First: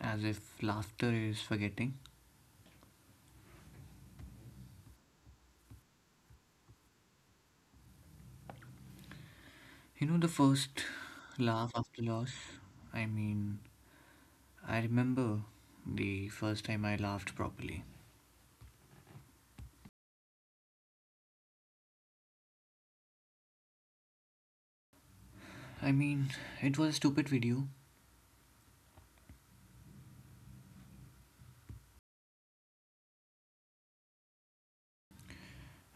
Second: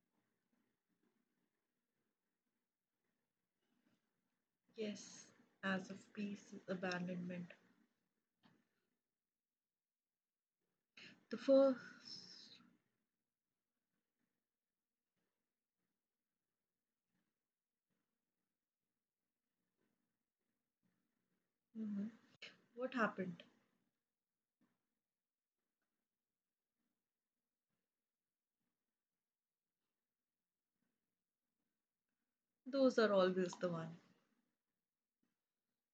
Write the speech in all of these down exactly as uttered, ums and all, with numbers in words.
as if laughter is forgetting. Yes, as of peace is abandonment. You know, the first The laugh first. after loss? I mean, I remember the first time I laughed properly. What happened? I mean, it was a stupid video. Those are always the one.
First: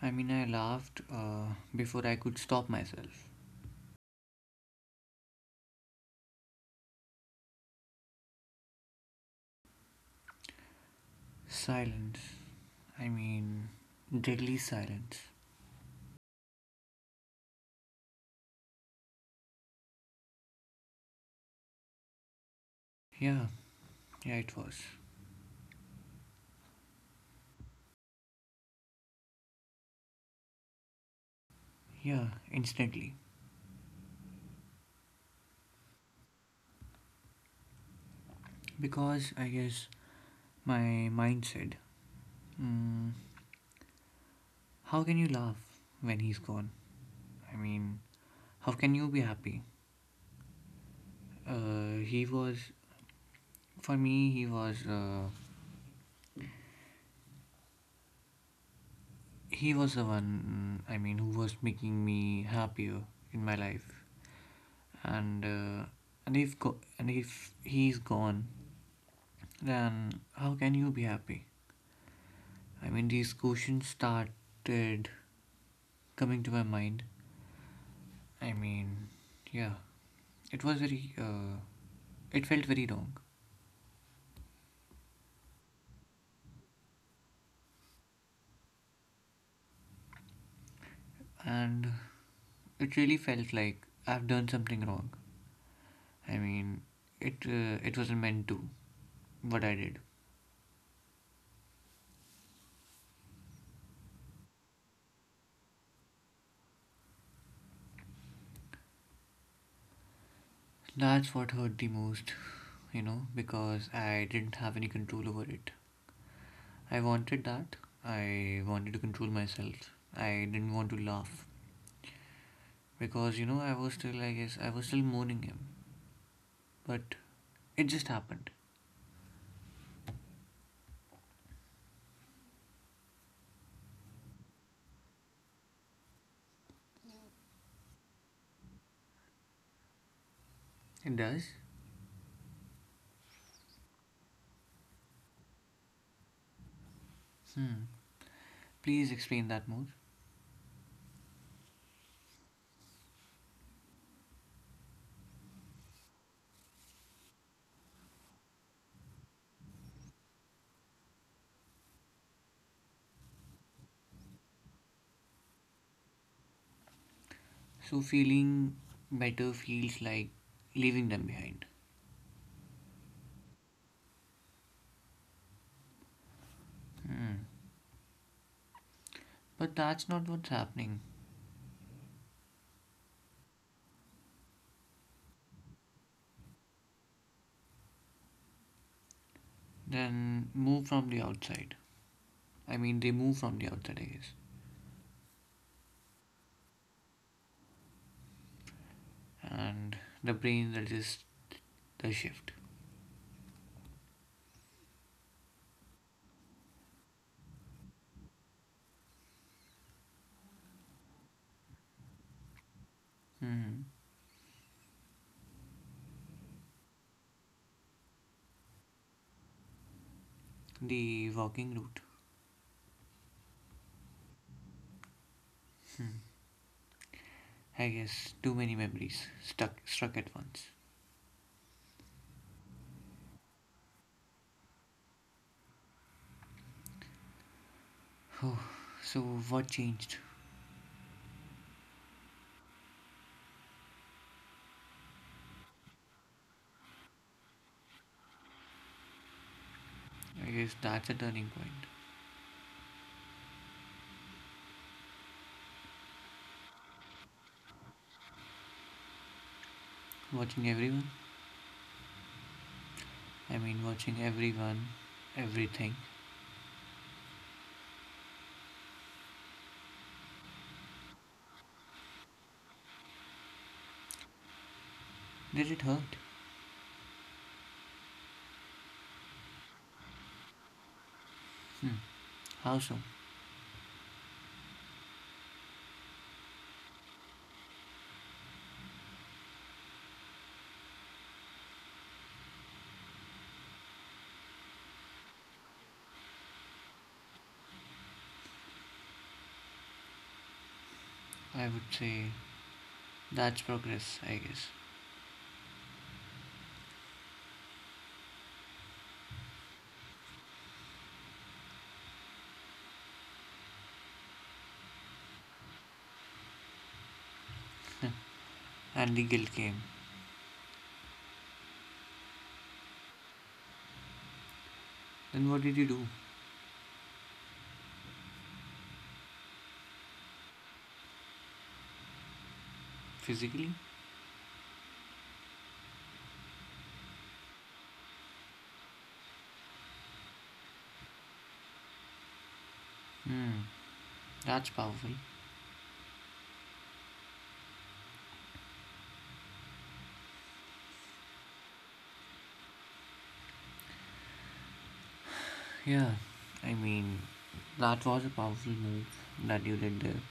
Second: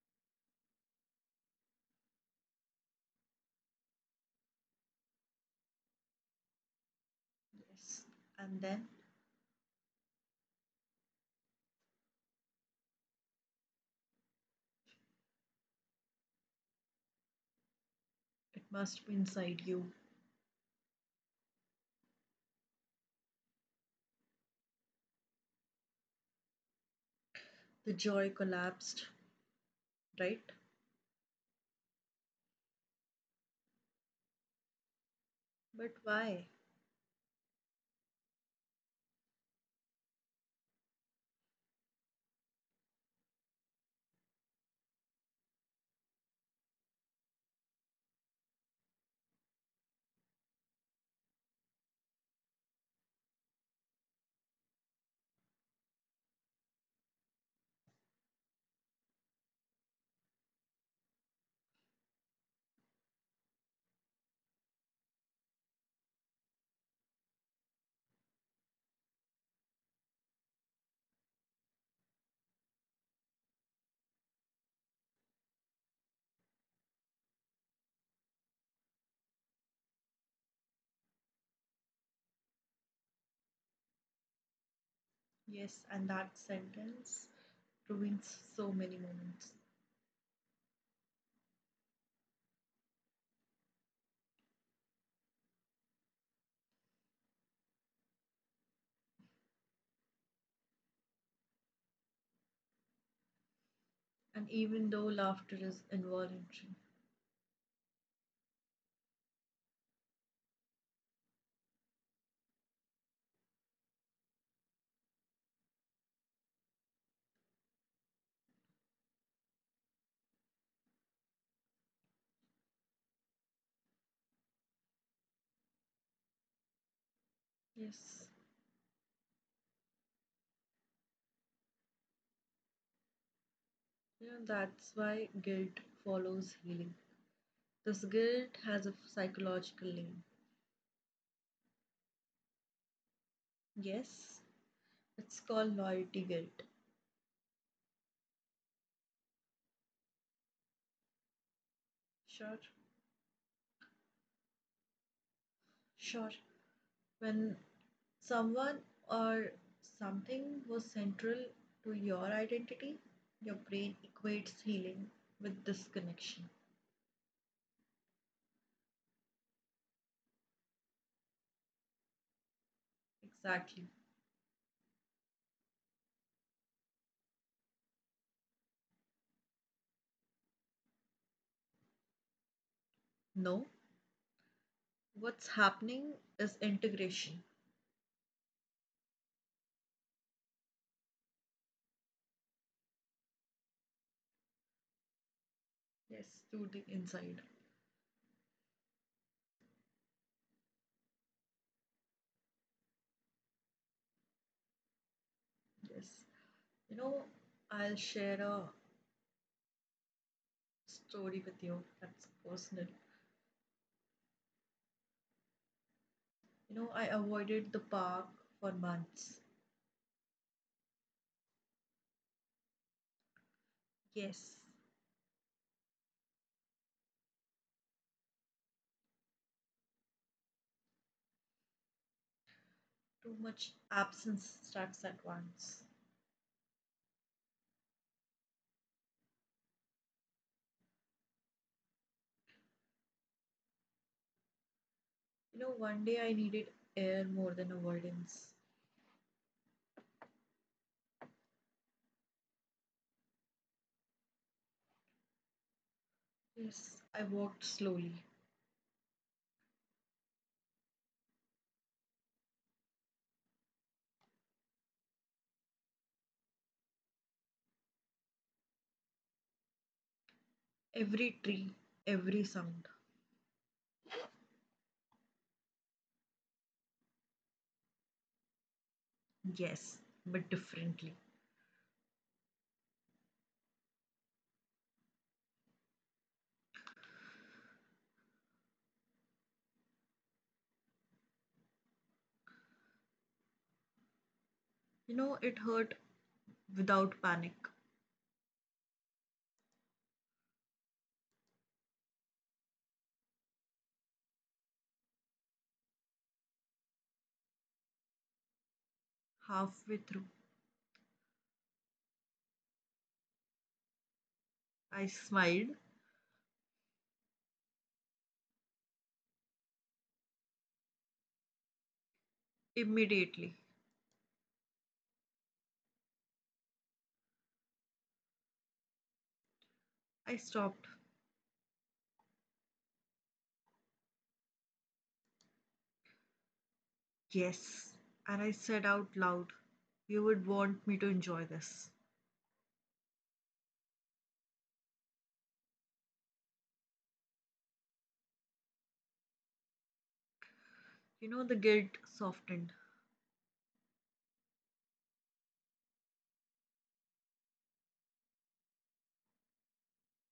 I mean, I laughed uh, before I could stop myself. Yes. And then Silence. I mean, deadly silence. it must be inside you. Yeah, yeah, it was. The joy collapsed, right? Yeah, instantly. But why? Because I guess my mind said, mm, how can you laugh when he's gone? I mean, how can you be happy? Uh, he was, for me, he was, uh, he was the one. I mean, who was making me happier in my life. And uh, and if go- and if he's gone, then how can you be happy? I mean, these questions started coming to my mind. I mean, yeah, it was very. Uh, it felt very wrong, Yes, and that sentence ruins so many moments. and it really felt like I've done something wrong. I mean, it uh, it wasn't meant to what I did. And even though laughter is involuntary. That's what hurt the most, you know, because I didn't have any control over it. I wanted that. I wanted to control myself. I didn't want to laugh because, you know, I was still, I guess, I was still mourning him. But it just Yes. happened. You know, that's why guilt follows healing. This guilt has a psychological name. It does? Yes, it's called loyalty guilt. Hmm. Please explain that more. Sure, sure. When someone or something was central to your identity, your brain equates healing with disconnection. So, feeling better feels like leaving them behind. Exactly. Hmm. But that's not what's happening. No, what's happening is integration. Then move from the outside. I mean, they move from the outside, I guess. Yes, to the inside. And the brain resists the shift. Yes. You know, I'll share a story with you that's personal. Hmm. You know, I avoided the park for months. The walking route. Yes, Hmm. I guess too many memories stuck struck at once. too much absence starts at once. Whew. So what changed? You know, one day I needed air more than avoidance. I guess that's a turning point. Yes, I walked slowly. Watching everyone. I mean, watching everyone, everything. Every tree, every sound. Did it hurt? Yes, but differently. Hmm. How so? You know, it hurt without panic. I would say that's progress, I guess. Halfway through, I smiled And the guilt came. immediately. Then what did you do? I stopped. Physically? Yes, and I said out loud, You would want me to enjoy this. Hmm. That's powerful. You know, the guilt softened. Yeah, I mean, that was a powerful move that you did there.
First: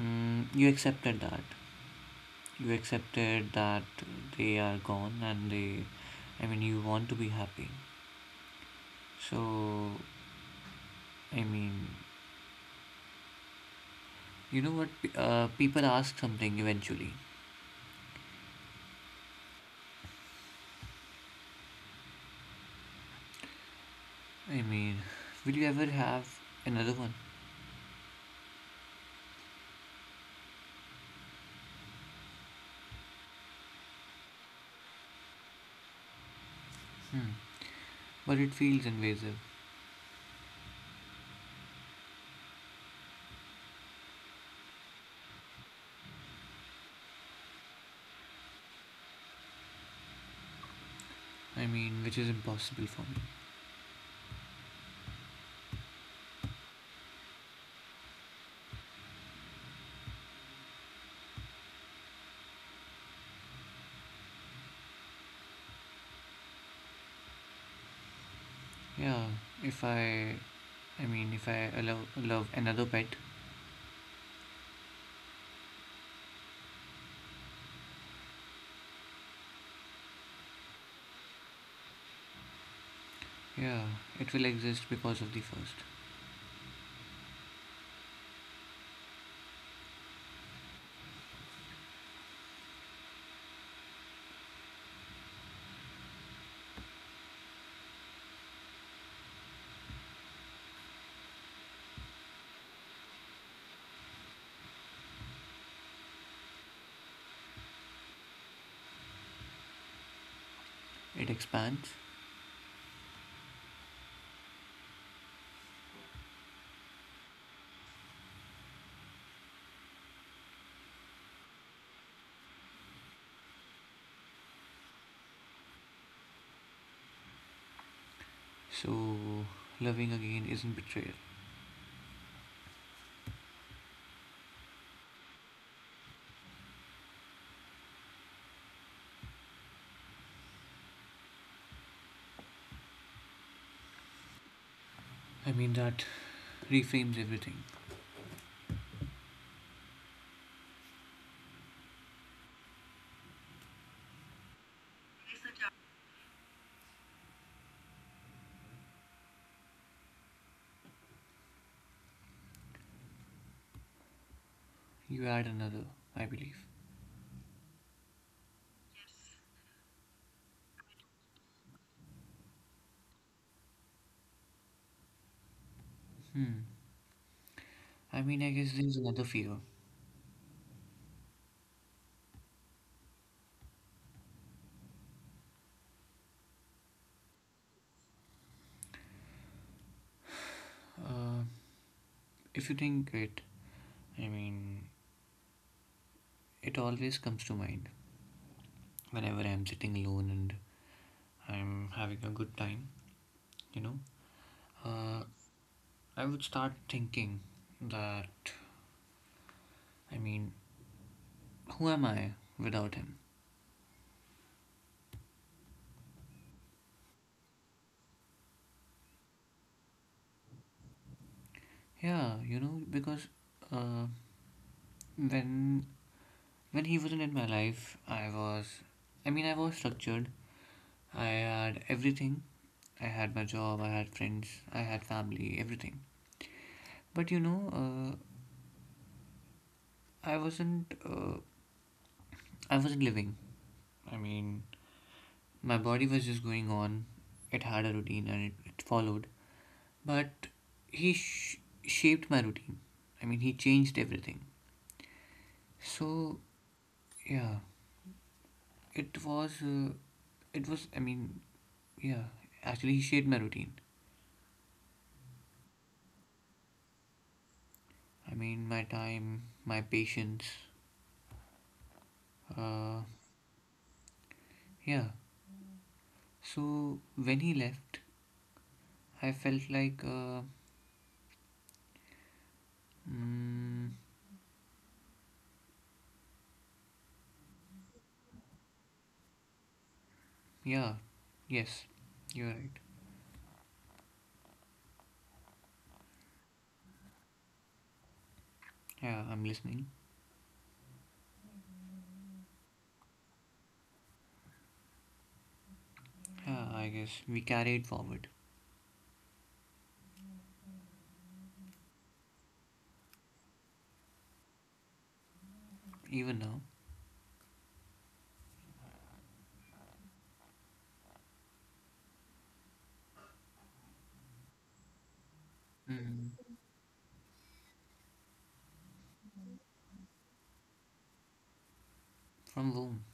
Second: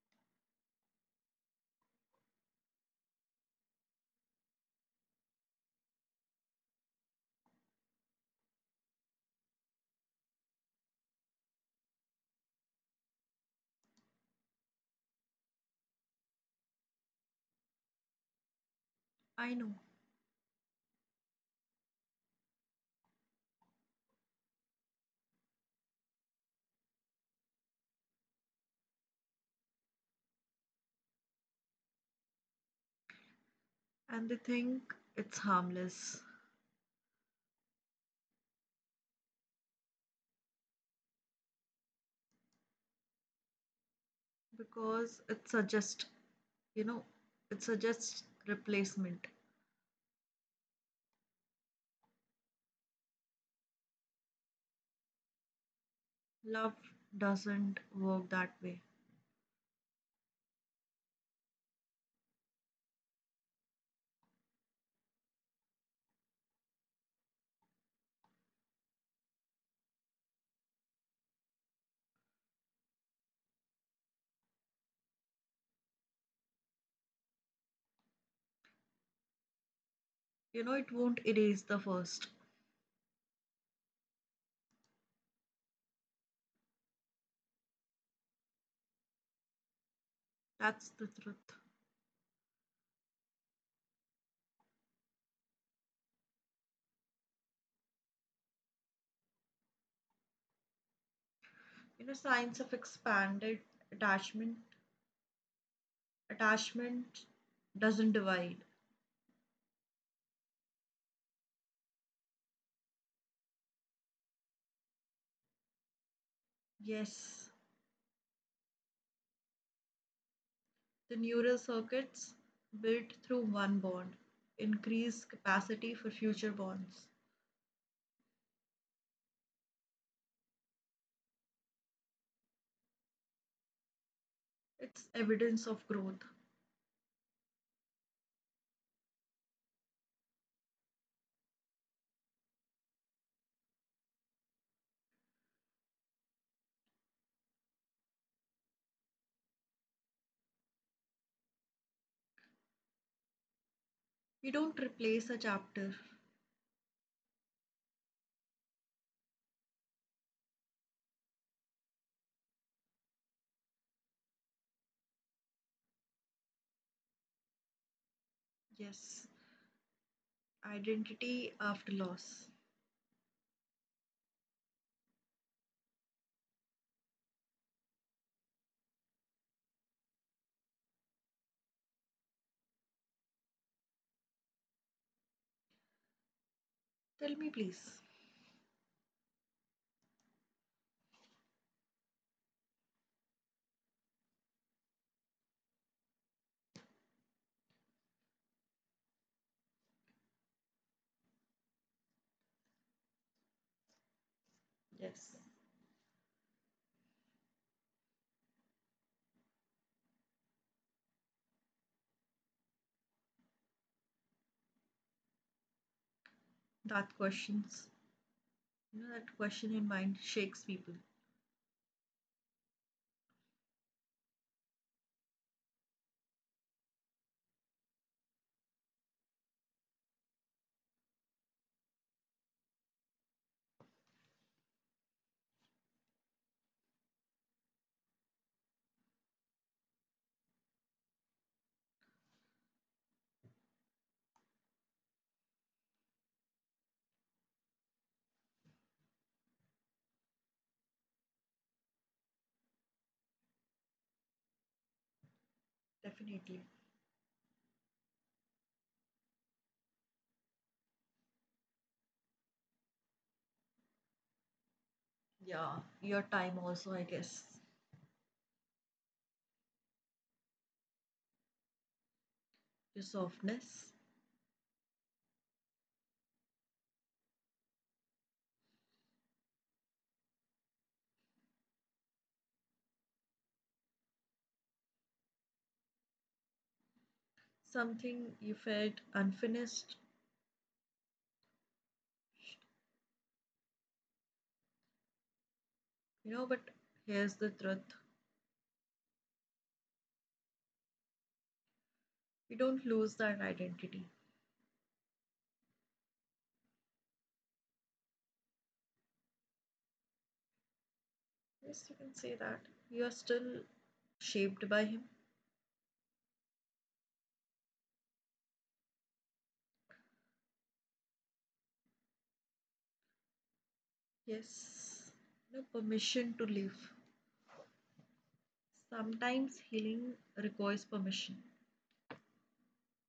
Mm, you accepted that. You accepted that they are gone and they, I mean, you want to be happy. So, I mean, you know what? Pe- Uh, people ask something eventually. I know, I mean, will you ever have another one? and they think it's harmless, Hmm. But it feels invasive. because it suggests, you know, it suggests replacement. I mean, which is impossible for me. Love doesn't work that way. Yeah, if I, I mean, if I allow, love another pet, You know, it won't erase the first. yeah, it will exist because of the first. That's the truth. You know, signs of expanded attachment attachment doesn't divide. It expands, Yes, the neural circuits built through one bond increase capacity for future bonds. so loving again isn't betrayal. It's evidence of growth. I mean, that reframes everything. You don't replace a chapter. You add another, I believe. Yes. Identity after loss? Hmm. I mean, I guess there's another fear. Tell me, please. Uh, if you think it, I mean, it always comes to mind whenever I'm sitting alone and I'm having a good time, you know. Uh, Yes. I would start thinking that, I mean, who am I without him? That questions, you know, that question in mind shakes people. Yeah, you know, because uh, when when he wasn't in my life, I was, I mean, I was structured. I had everything. I had my job. I had friends. I had family. Everything. But you know, uh, I wasn't. Uh, I wasn't living. I mean, my body was just going on. It had a routine and it, it followed. But he sh- shaped my routine. I mean, he changed everything. So Definitely. yeah, it was. Uh, it was. I mean, yeah, actually, he shaped my routine. Yeah. Your time also, I guess. I mean, my time, my patience. Uh, Your softness, yeah. So when he left, I felt like, uh, mm, something you felt unfinished, yeah, yes, you're right. you know, but here's the truth. Yeah, I'm listening. You don't lose that identity. Yeah, I guess we carry it forward, Yes, you can say that. You are still shaped by him. even now. Yes. No Mm, permission to live. Sometimes healing requires permission from home.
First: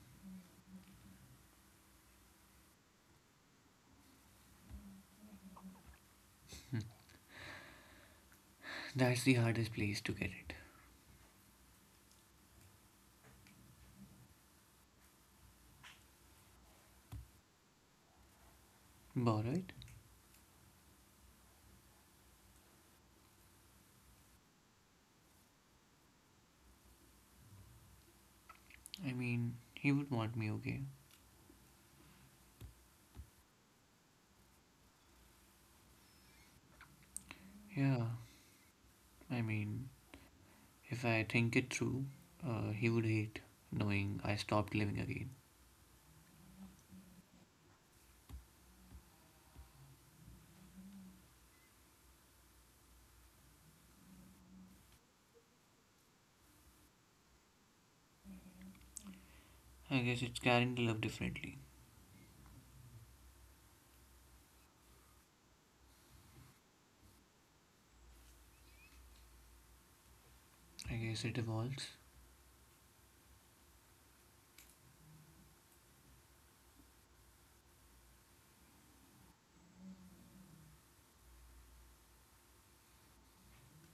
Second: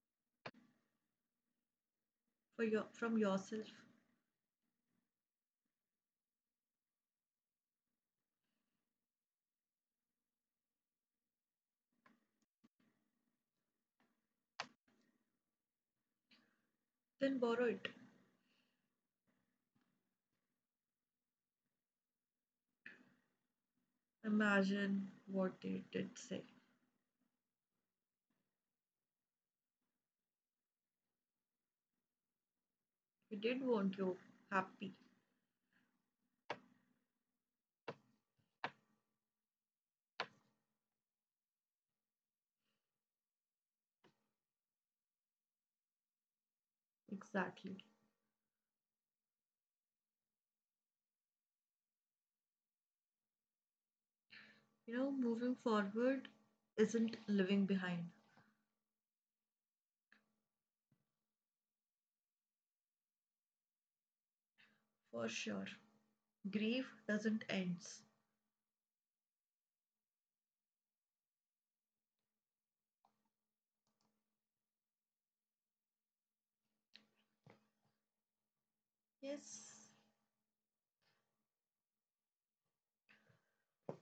for your, from yourself. That's the hardest place to get it. Then borrow it. Borrowed? Imagine what they did say. I mean, he would want me okay. He did want you happy. Yeah, I mean, if I think it through, uh, he would hate knowing I stopped living again. Exactly. You know, moving forward isn't living behind, I guess it's carrying the love differently. for sure. Grief doesn't end. I guess it evolves. Yes,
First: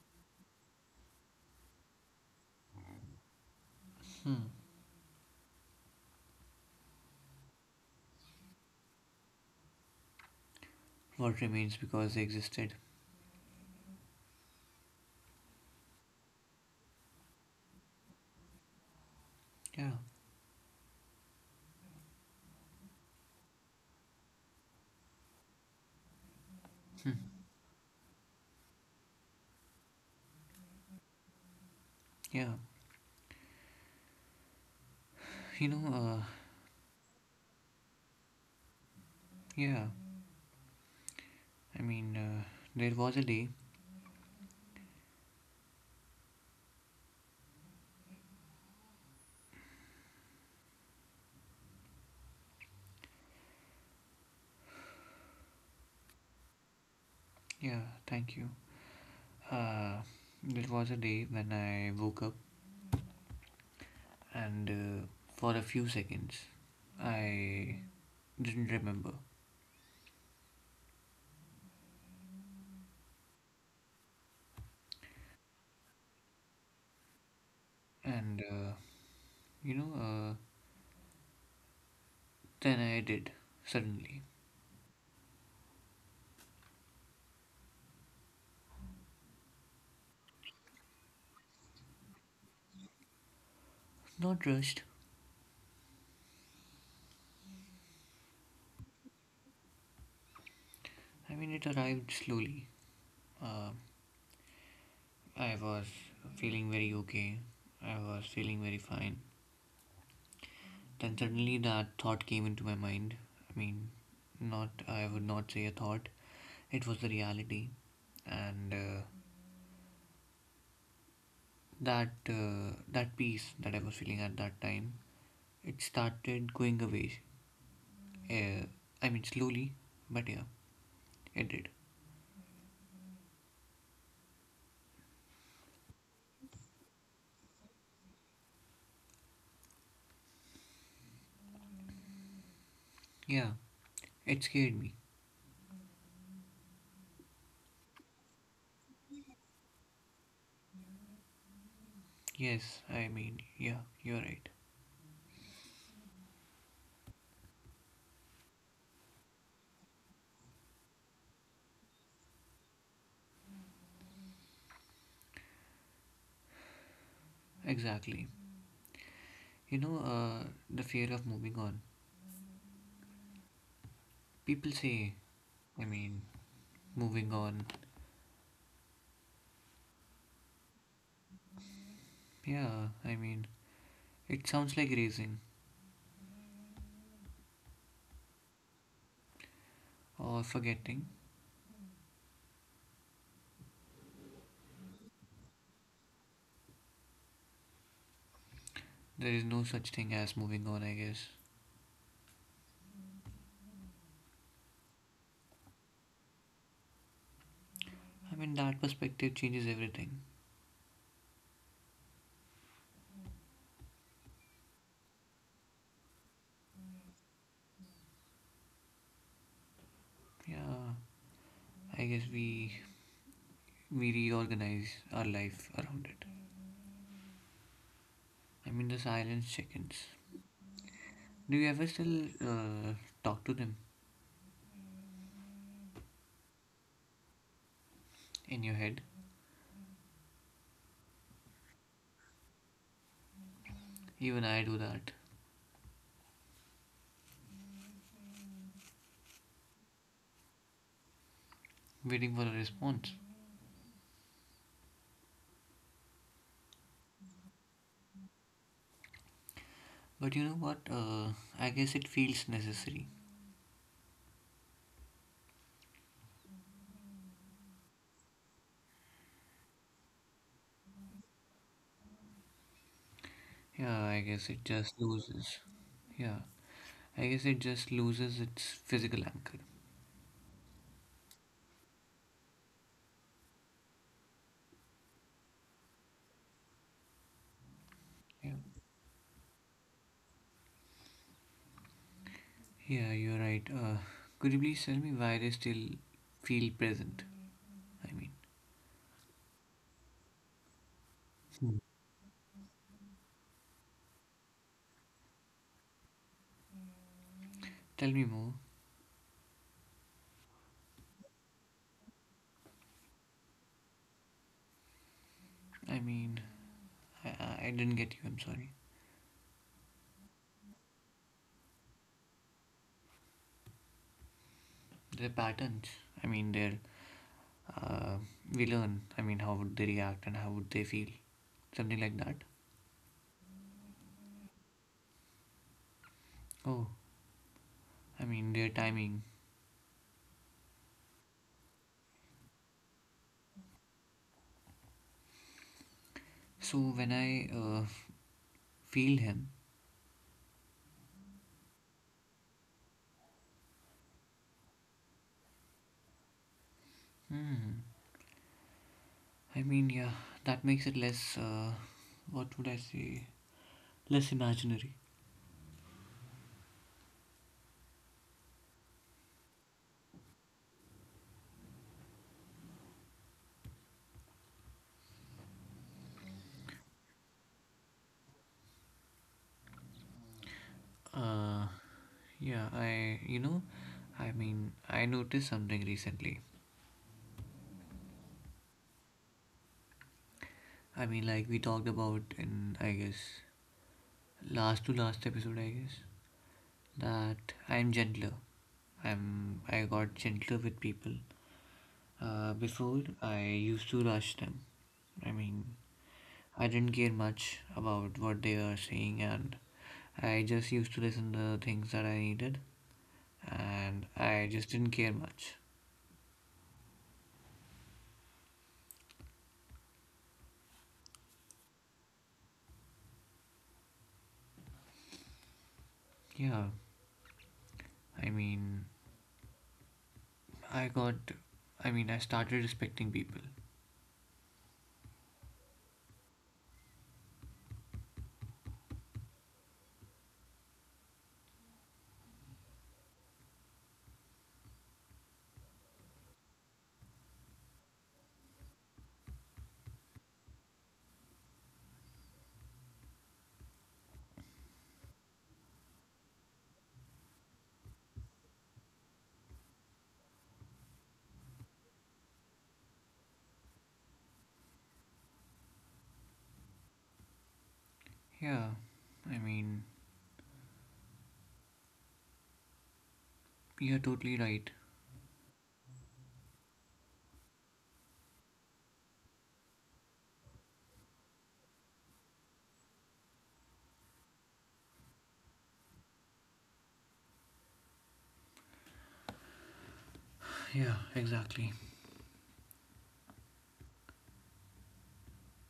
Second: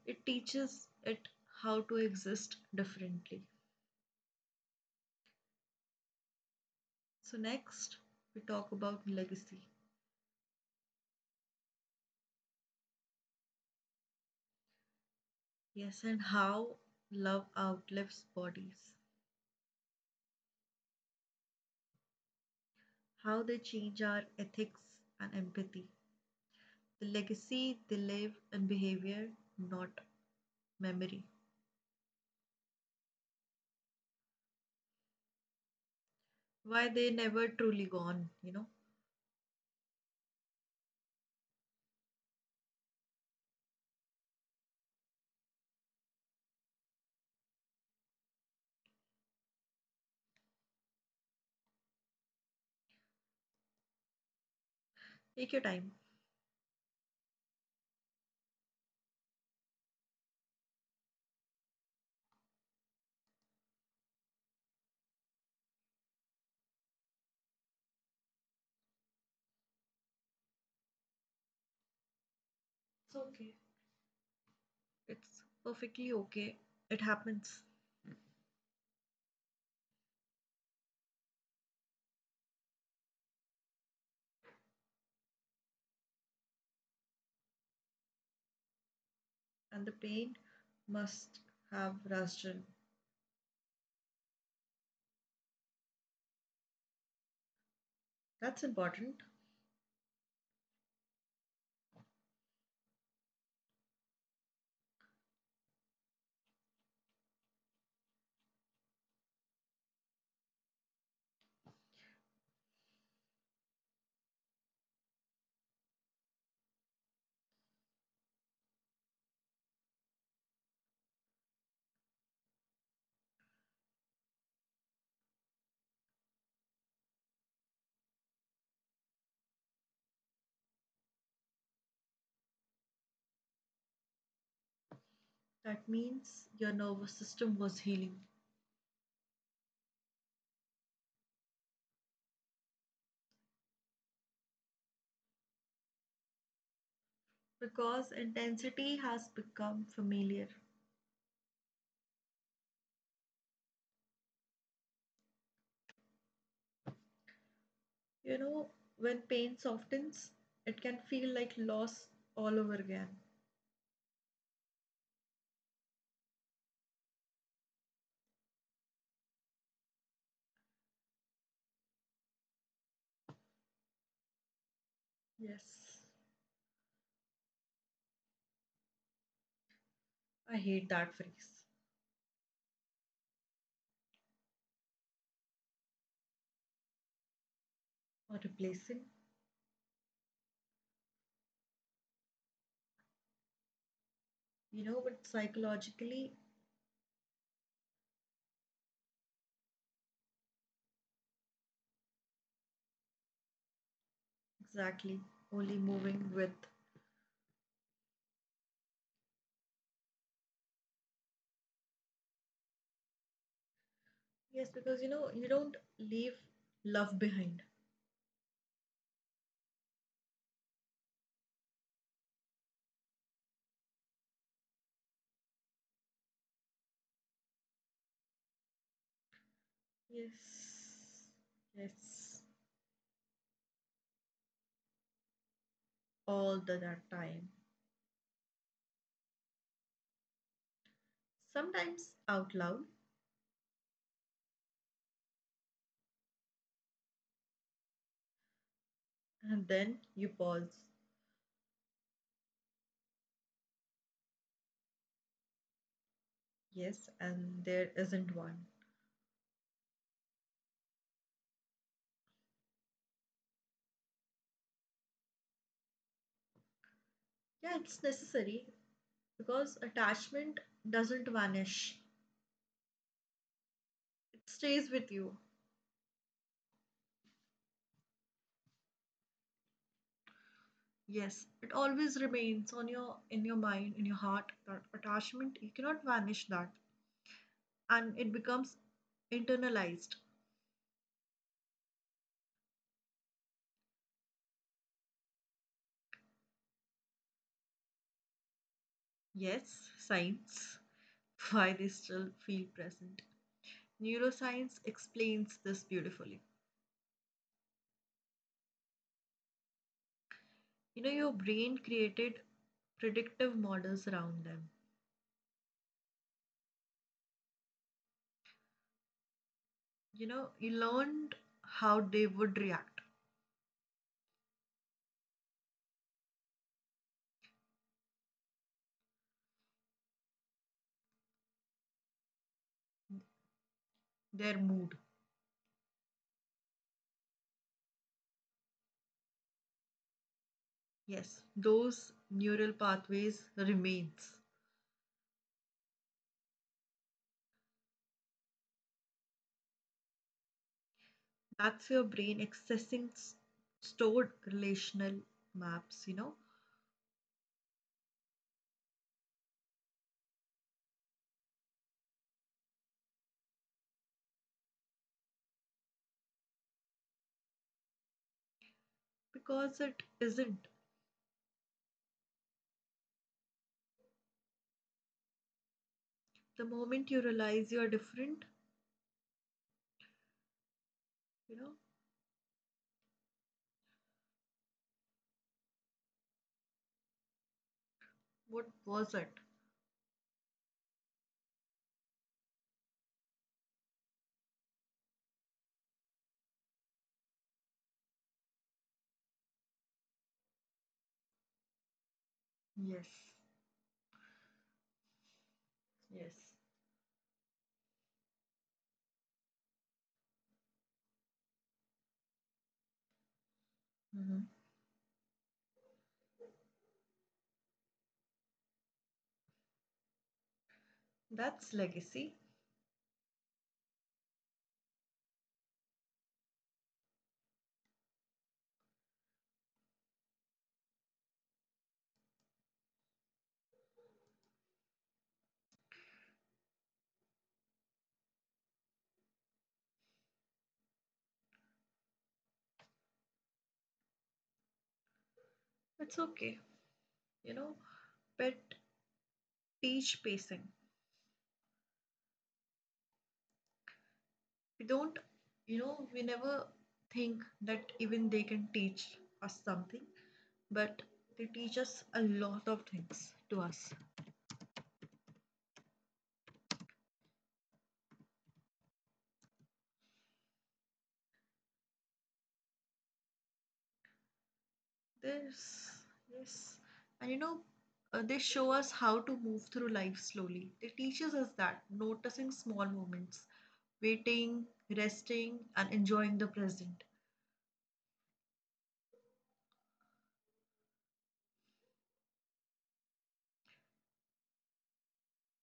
it teaches it how to exist differently. Hmm. So, next, we talk about legacy. What remains because they existed. Yes, and how love outlives bodies, Yeah. how they change our ethics and empathy, the Hmm. legacy they leave in behavior, not memory. Yeah. You know, uh, Why they never truly gone, you know? yeah. I mean, uh, there was a day. Take your time. Yeah, thank you. Uh, there was a day when I woke up and uh, for a few seconds I didn't remember. It's okay. It's perfectly okay. It happens. And, uh, you know, uh, then I did suddenly. And the pain must have rastrin. Not rushed. That's important. I mean, it arrived slowly. Um, I was feeling very okay. I was feeling very fine. Then suddenly that thought came into my mind. I mean, not, I would not say a thought. It was the reality. And uh, that, uh, that peace that I was feeling at that time, it started going away. Uh, I mean, slowly, but yeah, it did. That means your nervous system was healing Yeah, it scared me. because intensity has become familiar. Yes, I mean, yeah, you're right. You know, when pain softens, it can feel like loss all over again. Exactly. You know, uh, the fear of moving on. People say, I Yes, mean, moving on. I hate that phrase. Yeah, I mean, it sounds like raising Or replacing. or forgetting. You know, but psychologically, There is no such thing as moving on, I guess. exactly, only moving with. I mean, that perspective changes everything. Yes, because you know, you don't leave love behind. Yeah, I guess we we reorganize our life around it. I mean, the silence chickens. Yes, Do you ever still yes, uh, talk to them all the that time. in your head? Sometimes out loud, Even I do that, and then you pause. waiting for a response. Yes, and there isn't one. But you know what? Uh, I guess it feels necessary. Yeah, it's necessary because attachment doesn't vanish, Yeah, I it guess it stays just with you. loses. Yeah, I guess it just loses its physical anchor. Yes, it always remains on your in your mind, in your heart, that attachment. You cannot vanish that. And it Yeah, becomes internalized. yeah, you're right. Uh, could you please tell me why they still feel present? I mean, Yes, science. hmm. Why they still feel present. Neuroscience explains this beautifully. Tell me more. You know, your brain created predictive models around them. I mean, I, I I didn't get you. I'm sorry. You know, you learned how they would react, Their patterns. I mean, their uh, we learn. I mean, how would they react and how would they feel? Something like that. their mood. Oh, I mean, their timing. Yes, those neural pathways remains. So when I uh, feel him, That's your brain accessing s- stored relational maps, you know, hmm. I mean, yeah, that makes it less. Uh, what would I say? Less imaginary. because it isn't. The moment you realize you're different, you Uh, know. yeah, I, you know, I mean, I noticed something recently. What was it? I mean, like we talked about in, I guess, last to last episode, I guess, that I'm gentler. I'm, I got gentler with people. Uh, before, Yes. I used to rush them. I mean, Yes. I didn't care much about what they are saying, and I just used to listen to the things that I needed, and I Hmm, just didn't care much. that's legacy. Yeah, I mean, I got, I mean, I started respecting people. It's okay. You know, but teach pacing. We don't, you know, we never think that even they can teach us something, but they teach us a lot of things to us. Yeah, I mean, you're totally right. This, yes. And you know, uh, they show us how to move through life slowly. They teaches us that noticing small moments, waiting, resting, and enjoying the present. Yeah, exactly.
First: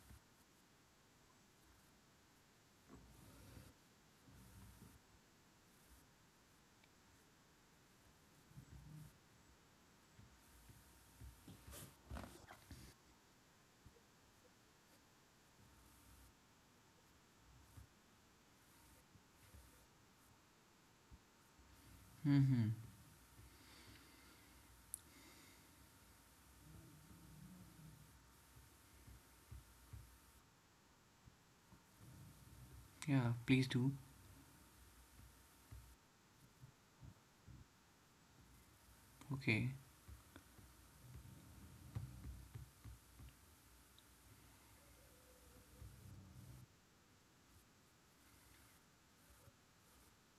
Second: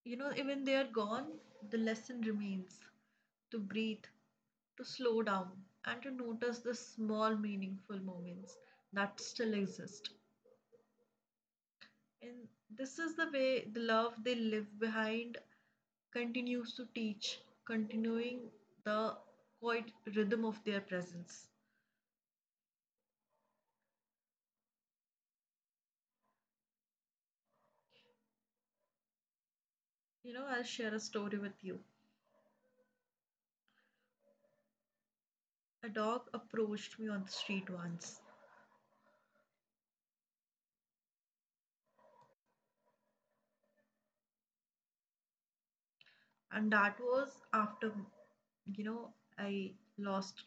You know, even they are gone, the lesson remains to breathe, to slow down, and to notice the small meaningful moments that still exist. And this is the way the love they leave behind continues to teach, continuing the quiet rhythm of their presence. Mm-hmm. You know, I'll share a story with you. Yeah, please do. A dog approached me on the street once, Okay. and that was after, you know, I lost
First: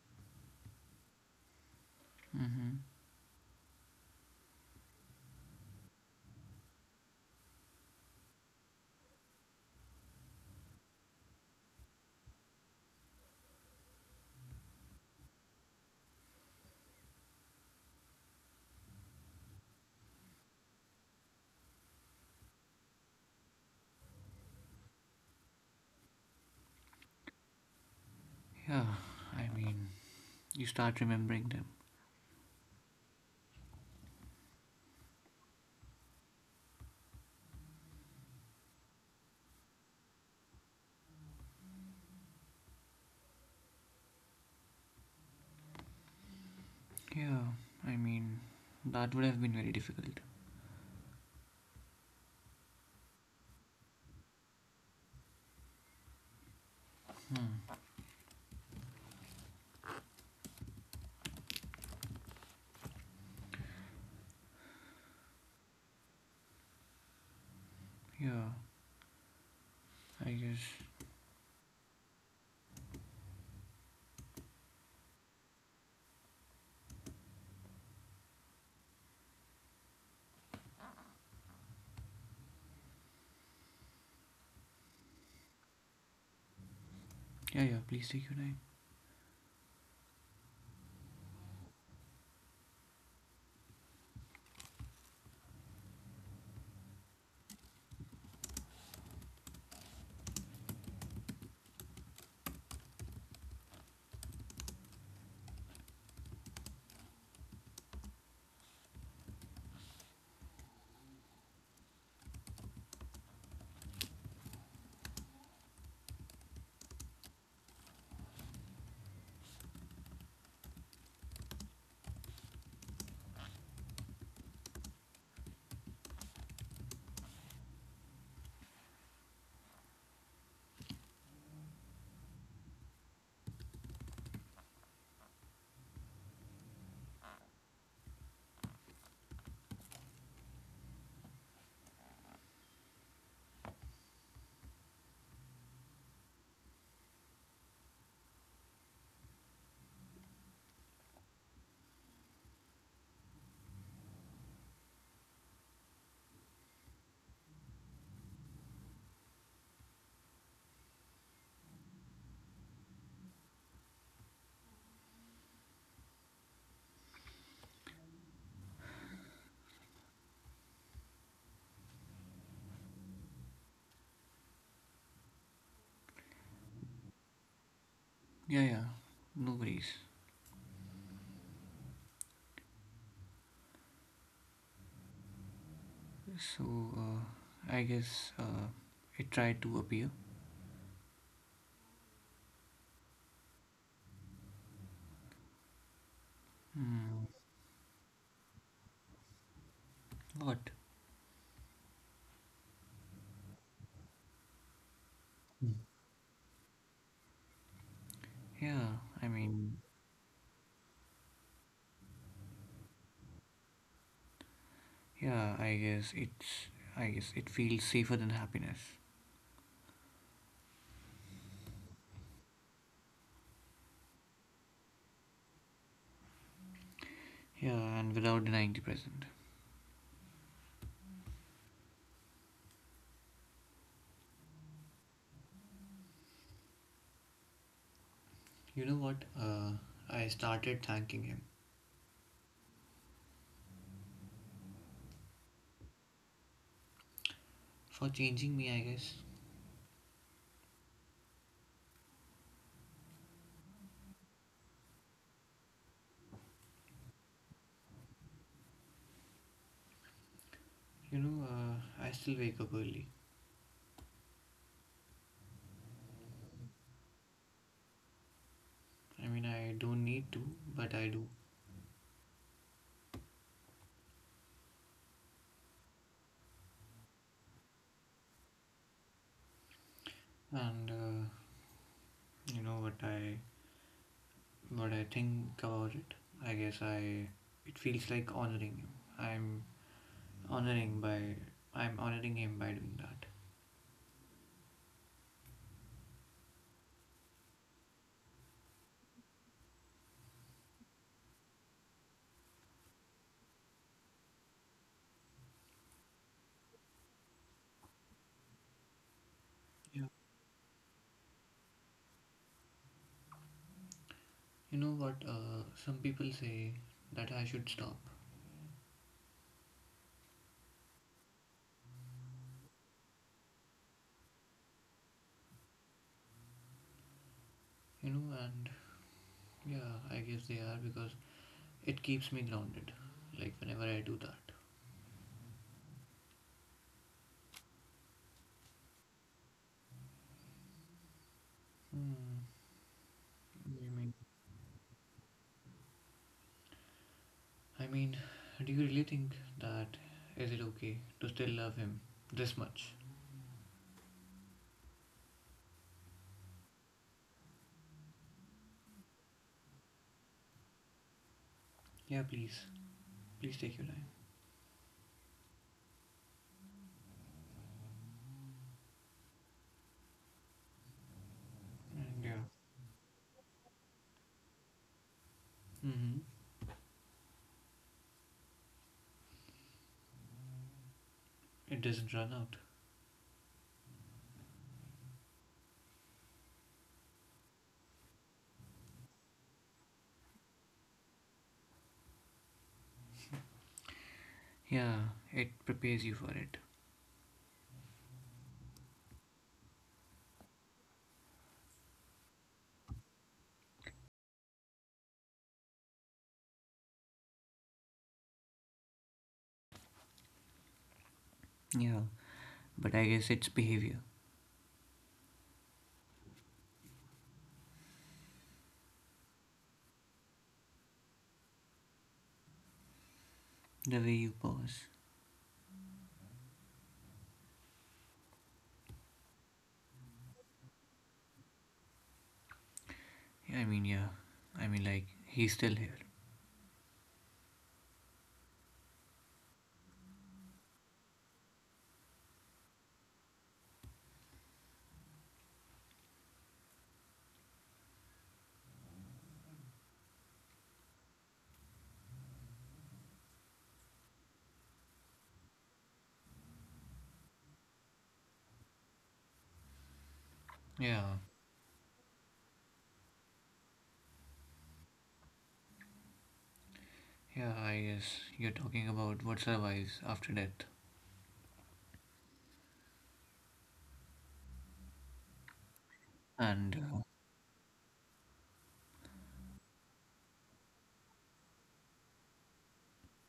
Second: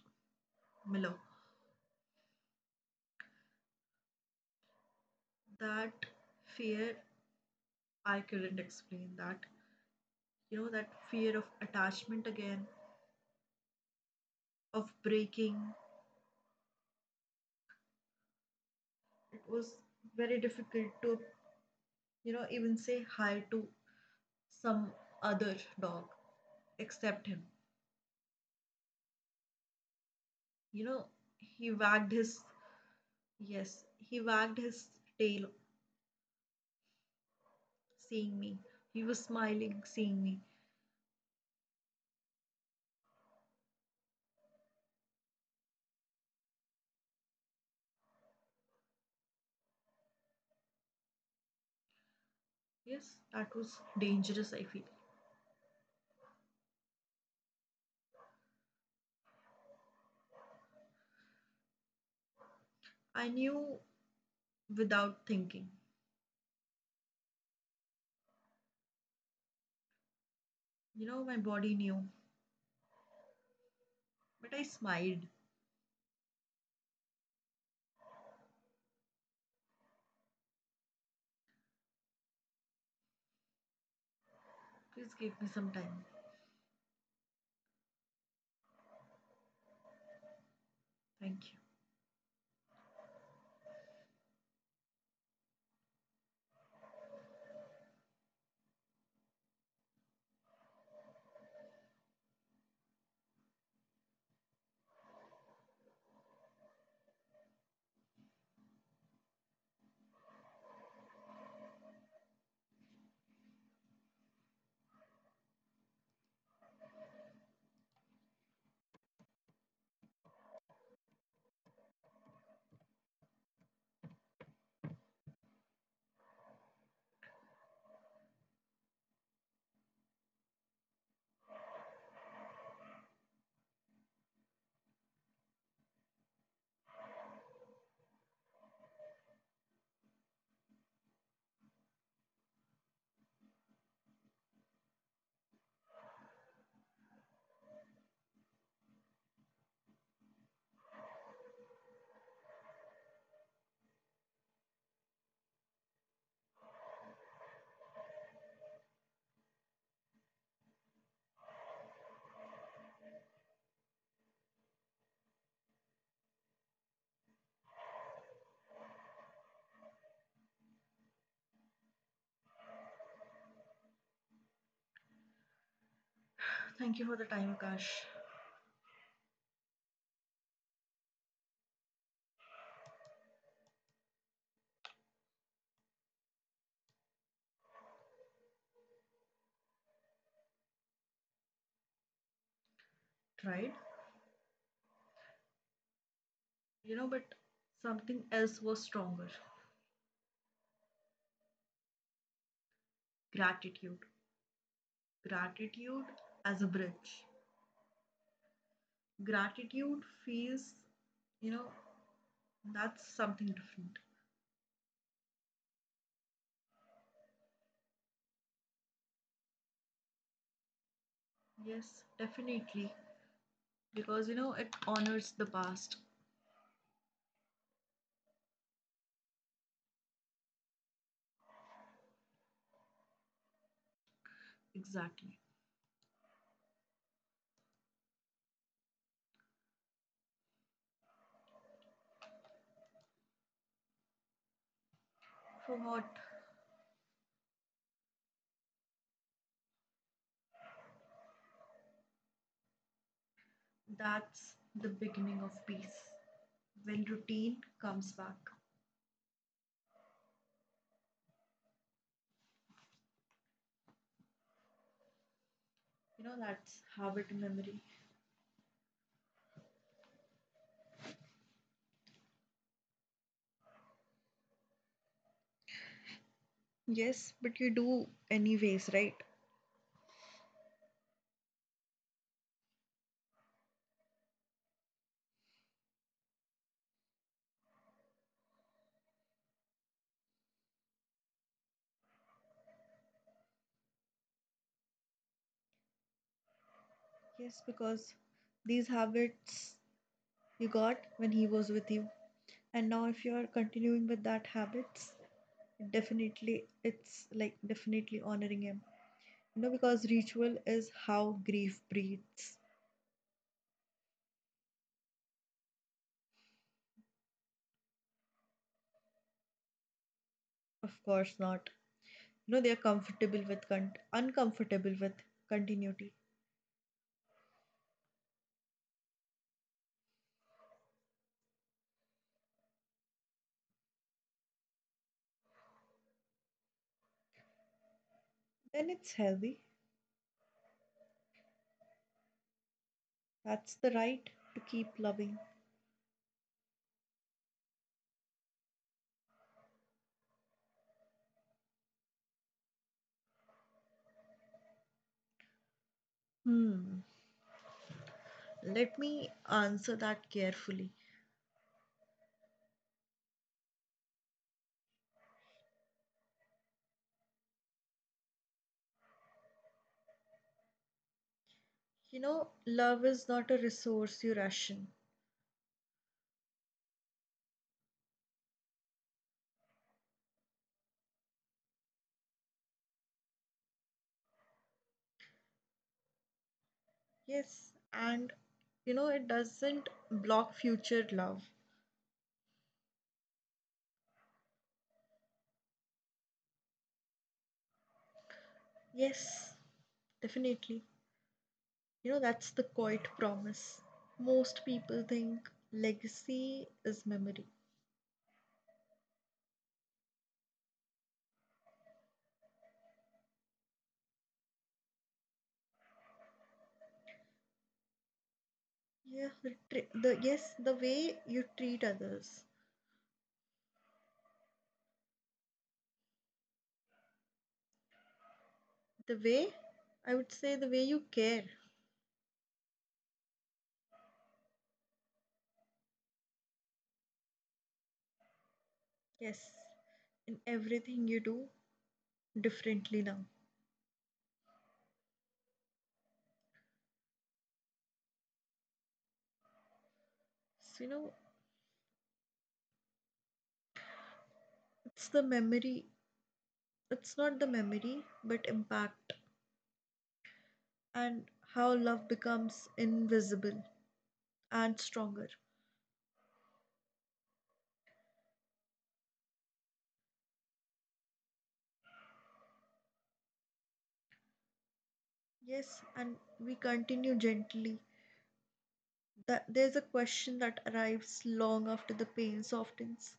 Milo. Mm-hmm. That fear, I couldn't explain that. You know, that fear of attachment again, of breaking. It was very difficult to, you know, even say hi to some other dog except him. Yeah, I mean, you You start know, remembering them. he wagged his, yes, he wagged his tail seeing me. He was smiling seeing me. Yeah, I mean, that would have been very difficult. Yes, that was dangerous, I feel. Hmm. I knew without thinking. Yeah, I guess. You know, my body knew, but I smiled. Please give me some time. Yeah, yeah, please take your time. Thank you. Thank you for the time, Akash. Yeah, yeah, no worries. So, uh, I guess, uh, it tried to appear. Tried. You know, Hmm. but something else was stronger: What? gratitude. Gratitude as a bridge. Yeah, I mean, Gratitude feels, you know, that's something different. yeah, I guess it's I guess it feels safer than happiness. Yes, definitely. Because, you know, it honors the past. Yeah, and without denying the present. Exactly. You know what? Uh, I started thanking him For what? for changing me. I guess. That's the beginning of peace. When routine comes back, You know, uh, I still wake up early. you know, that's habit memory. I mean, I don't need to, but I do. Yes, but you do anyways, right? And uh, you know what I what I think about it. I guess I it feels like honoring him. I'm honoring by I'm honoring him by doing that. Yes, because these habits you got when he was with you. And now, if you're continuing with that habits, definitely, it's like definitely honoring him. You know, Yeah, because ritual is how grief breathes. you know what? Uh, some people say that I should stop. Of course not. You know, they are comfortable with, con- uncomfortable with continuity. You know, and yeah, I guess they are because it keeps me grounded. Like whenever I do that. Then it's healthy. Hmm. That's You the mean? right to keep loving. I mean, do you really think that is it okay to still love him this much? Hmm. Let me answer that carefully. Yeah, please, please take your time. And You yeah. know, love is not a resource you ration. Mm-hmm. It doesn't run out. Yes, and you know, it doesn't block future love. Yeah, it prepares you for it. Yes, definitely. You know, that's the quiet promise. Most people think legacy is memory. Yeah. But I guess it's behavior. Yeah, the, tr- the yes, the way you treat others, The way you pause. the way I would say the way you care. Yeah, I mean, yeah, I mean, like he's still here. Yes, in everything you do differently now. So, you know, it's the memory, it's not the memory, but impact, Yeah, and how love becomes invisible and stronger. yeah, I guess you're talking about what survives after death, Yes, and we and uh, continue gently. That there's a question that arrives long after the pain softens.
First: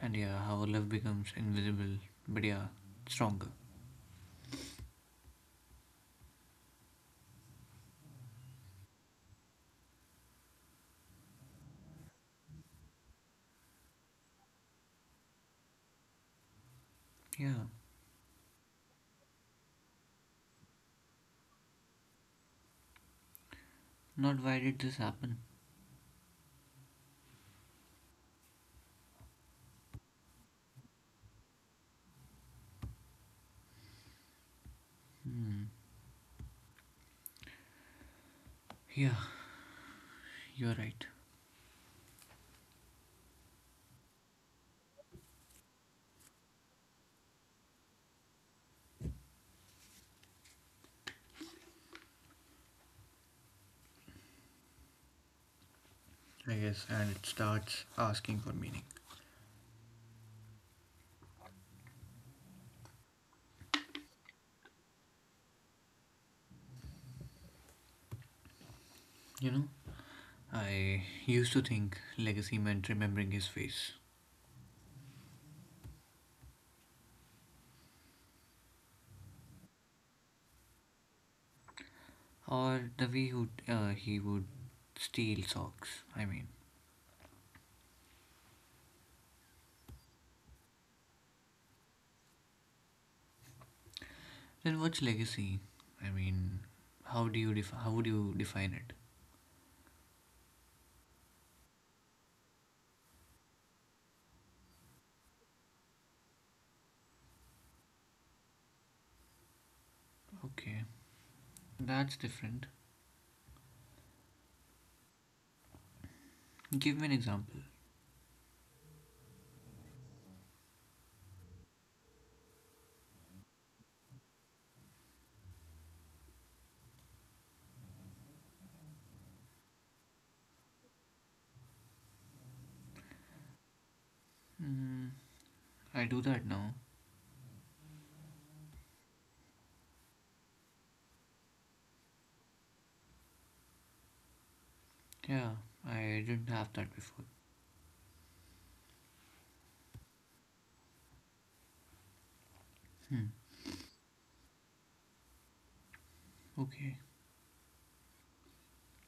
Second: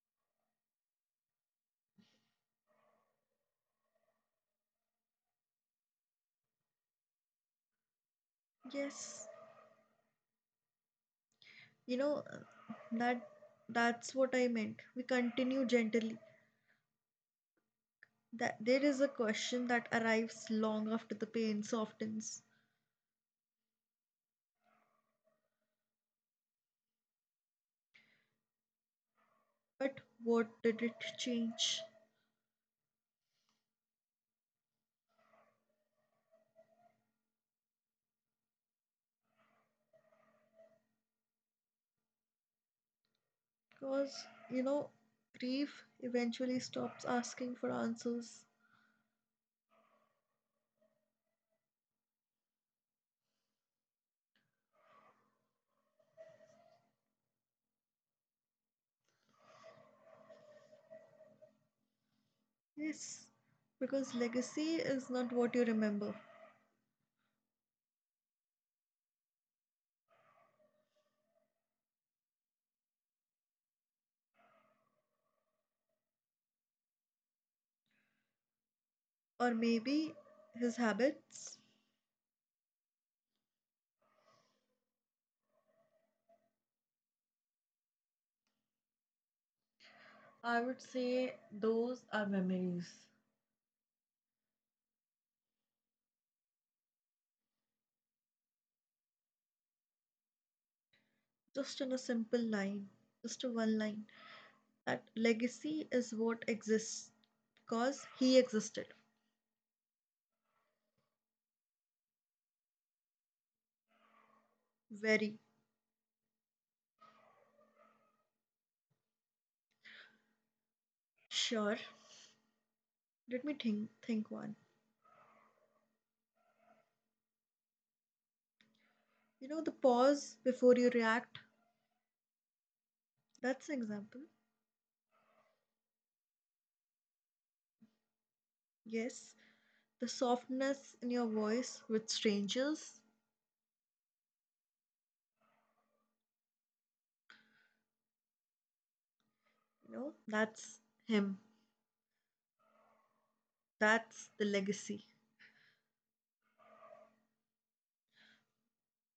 and yeah, how love becomes invisible, but yeah, stronger. Yes, you know, uh, that that's what I meant. We continue gently. Yeah, That there is a question that arrives long after the pain softens. not why did this happen? But what did it change? Hmm. Yeah, you're right. Because you know, grief eventually stops asking for answers. I guess, and it starts asking for meaning. Yes, because legacy is not what you remember, You know, I used to think legacy meant remembering his face, or maybe his habits. or the way who uh, he would steal socks. I mean, I would say those are memories. then what's legacy? I mean, how do you def- how would you define it? Just in a simple line, just a one line. That legacy is what exists because he existed. Okay, that's different. Very Give me an example. sure. Let me think think one. You know the pause before you react? That's an example. Mm, I do that now. Yes. The softness in your voice with strangers, Yeah, I didn't have that before. you know, that's him. Hmm, That's the legacy. okay.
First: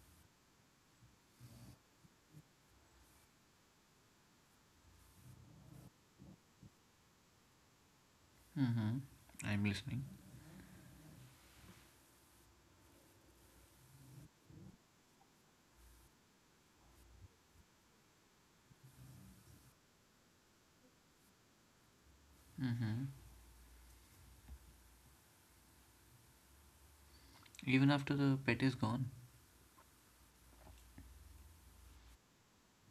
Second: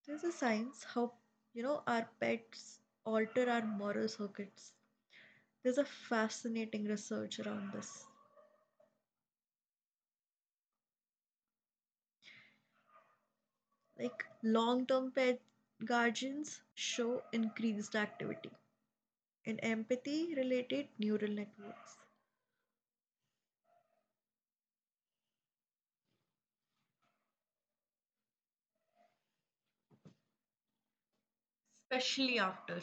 There's a science how, you know, our pets alter our moral circuits. There's a fascinating research around this. Mm-hmm. I'm listening. Like long term pet guardians show increased activity in empathy related neural networks, Mm-hmm. Even after the pet is gone. especially after,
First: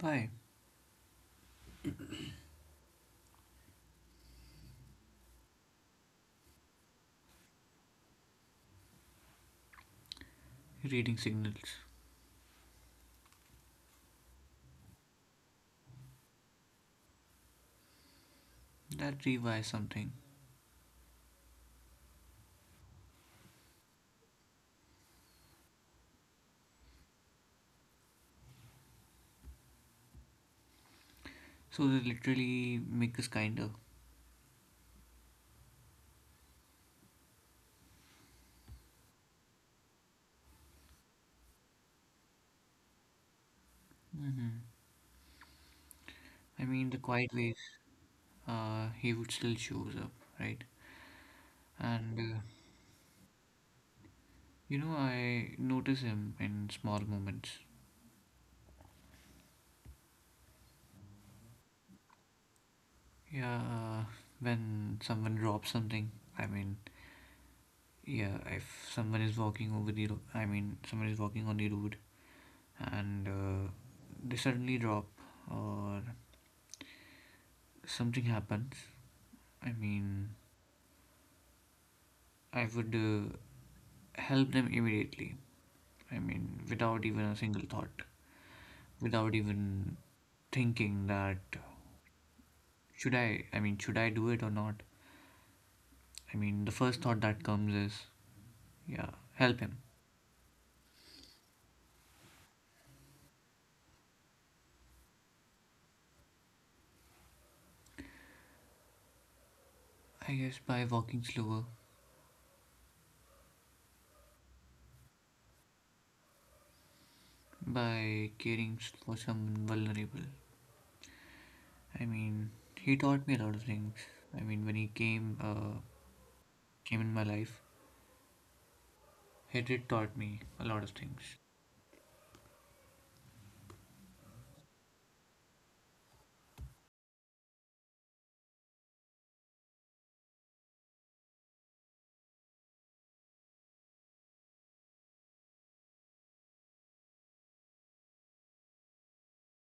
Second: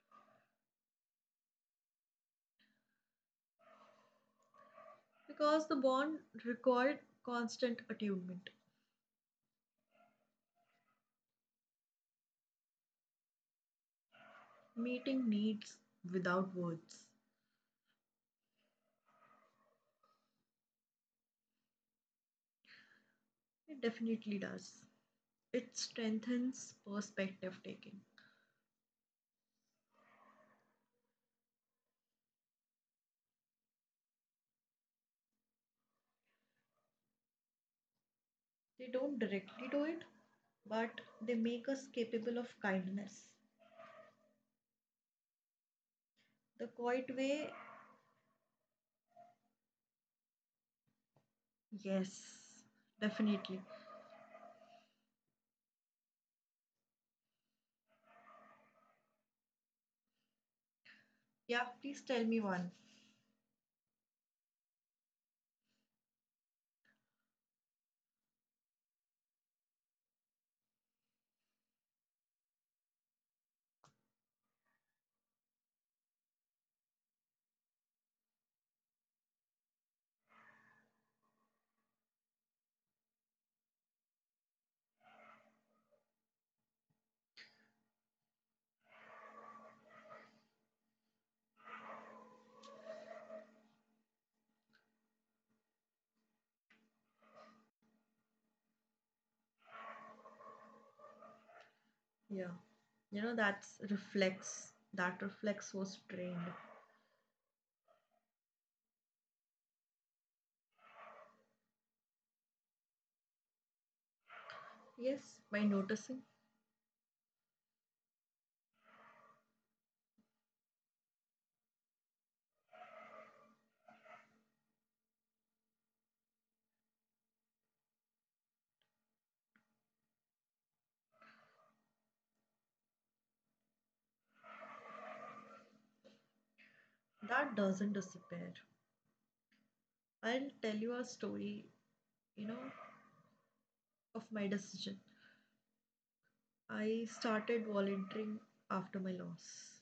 Why? because the bond required constant attunement, Reading signals. meeting needs without words. That rewires something. It definitely does. It strengthens perspective taking. So they literally make us kinder. They don't directly do it, but they make us capable of kindness. Mm-hmm. I The mean, the quiet quiet ways, way. uh, he would still shows up, right? And, uh, Yes, definitely. you know, I notice him in small moments. Yeah, please tell me one. Yeah, uh, when someone drops something, I mean, yeah, if someone is walking over the, ro- I mean, someone is walking on the road and uh, they suddenly drop or something happens, I mean, I would uh, help them immediately. I mean, without even a single thought, without even thinking that should I, I mean, should I do it or not? I mean, the first thought that comes is, yeah, help him. Yeah. You know, that's reflex. That reflex was trained. I guess by walking slower Yes, by noticing. by caring for someone vulnerable. I mean, he taught me a lot of things. I mean, when he came uh, came in my life, he did taught me a lot of things. That doesn't disappear. I'll tell you a story, you know, of my decision. I started volunteering after my loss.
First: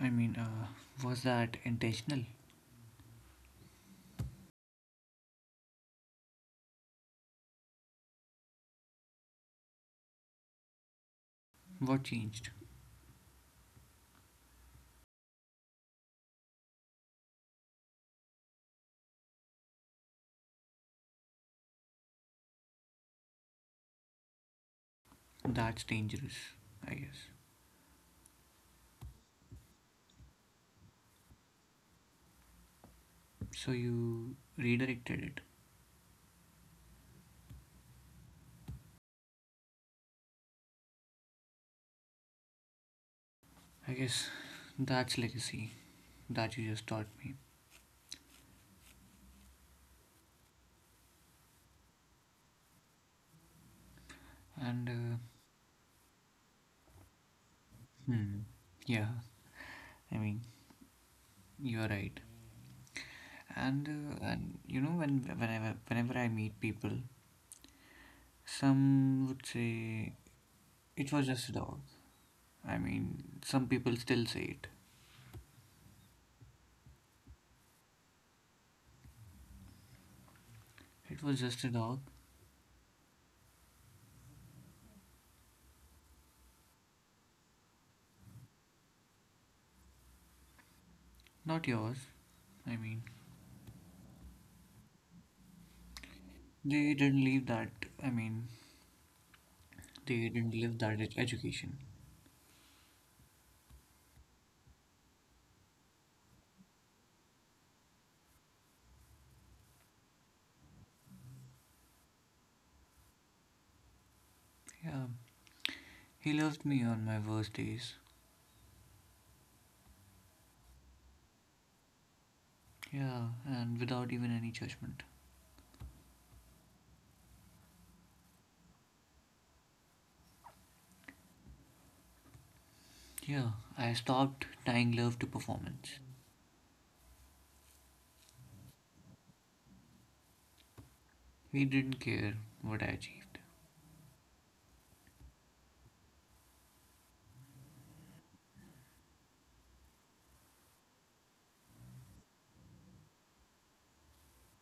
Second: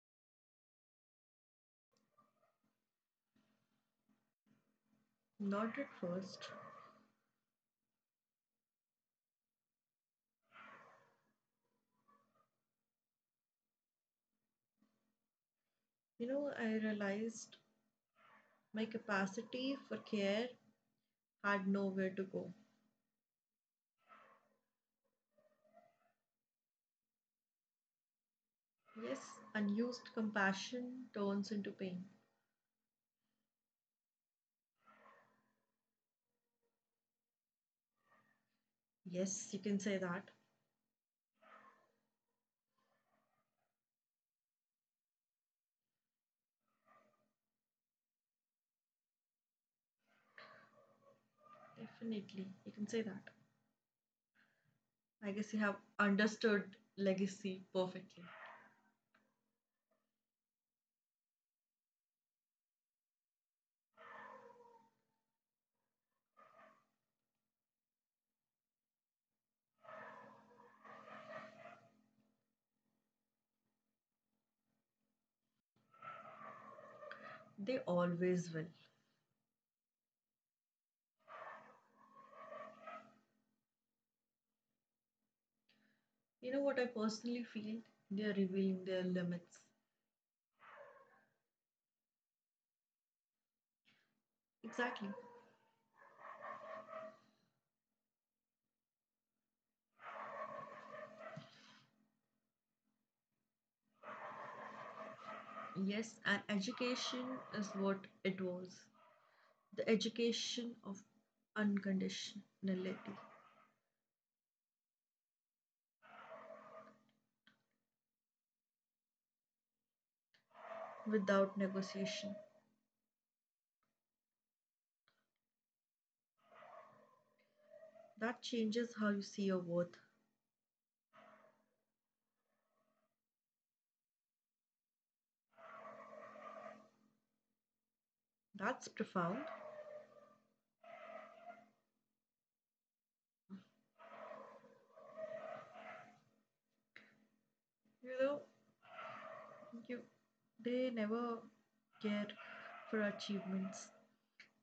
I mean, uh, was that intentional? Not at first. What changed? You know, I realized my capacity for care had nowhere to go. That's dangerous, I guess. Yes, unused compassion turns into pain. So you redirected it. Yes, you can say that. I guess that's legacy that you just taught me. Definitely, you can say that. And uh, I guess you have understood legacy perfectly. hmm, yeah, I mean, you're right. And uh, and you know when whenever whenever I meet people, some would say it was just a dog. I mean, some people still say it. They always will. It was just a dog, You know what I personally feel? They are revealing their limits. not yours. I mean, Exactly. they didn't leave that. I mean, they didn't live that ed- education. Yes, and education is what it was, the education of unconditionality Yeah, he loved me on my worst days. without negotiation. Yeah, and without even any judgment. That changes how you see your worth. Yeah, I stopped tying love to performance. That's profound. He didn't care what I achieved. You know, you they never care for achievements.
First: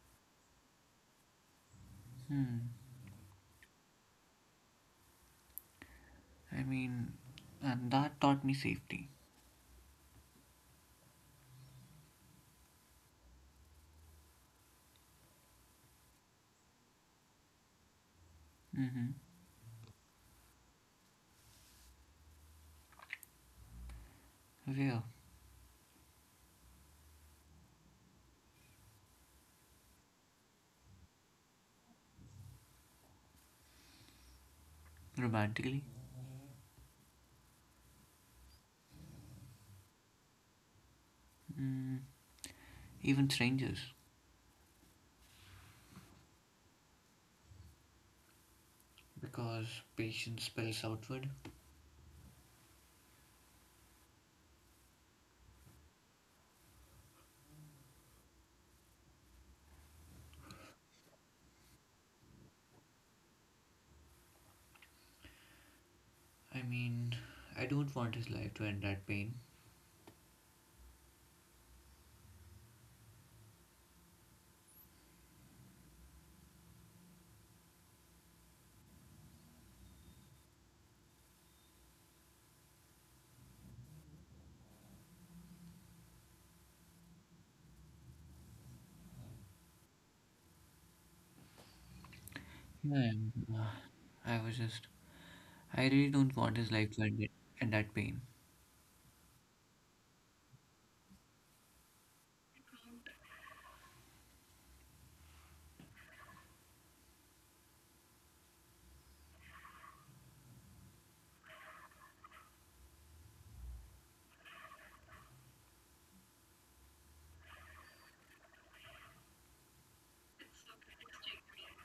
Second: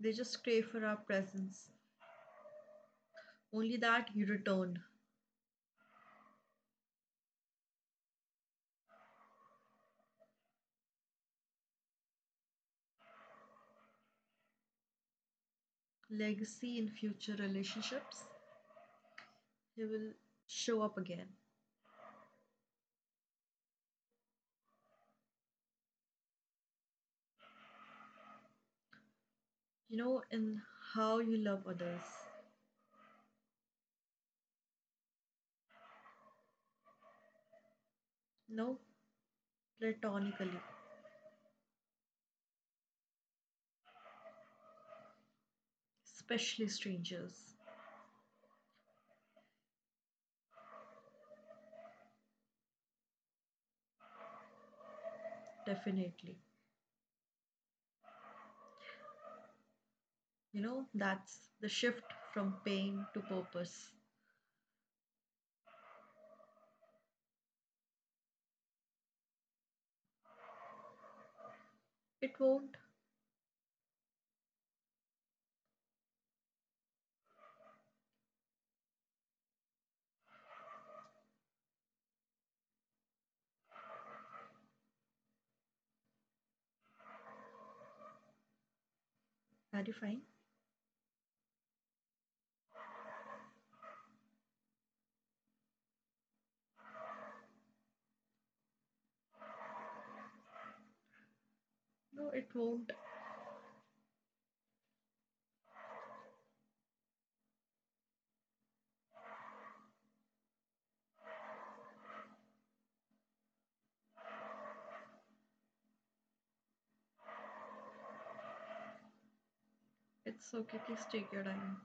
They just crave for our presence. Hmm. Only that you return. I mean, and that taught me safety. Legacy in future relationships, Mm-hmm. he will show up again. Where? You know, in how you love others. Romantically? You know, platonically, Mm, even strangers, especially strangers. because patience spills outward. Definitely. You know, that's the shift from pain to purpose. I mean, I don't want his life to end that pain. It won't. Are you fine? I Uh, I was just. I really don't want his life to end it, end that pain. No, it won't. It's okay. Please take your time.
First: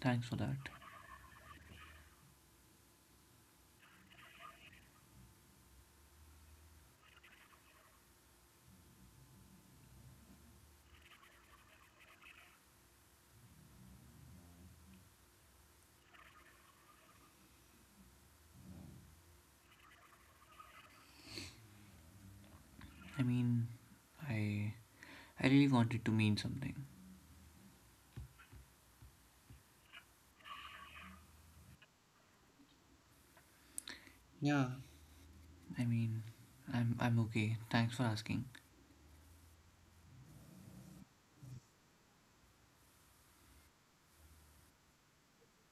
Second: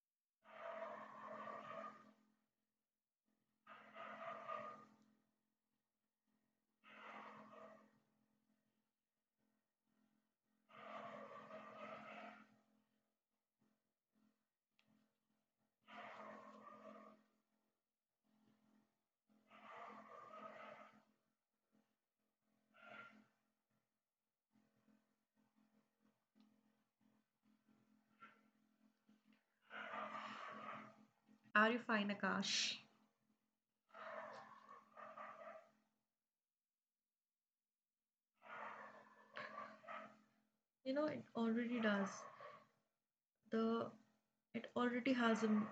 Thanks for that. I mean, I. I really want it to mean something. Are you fine, Akash? I mean, I'm. I'm okay. Thanks for asking. You know, it already does. The It already has a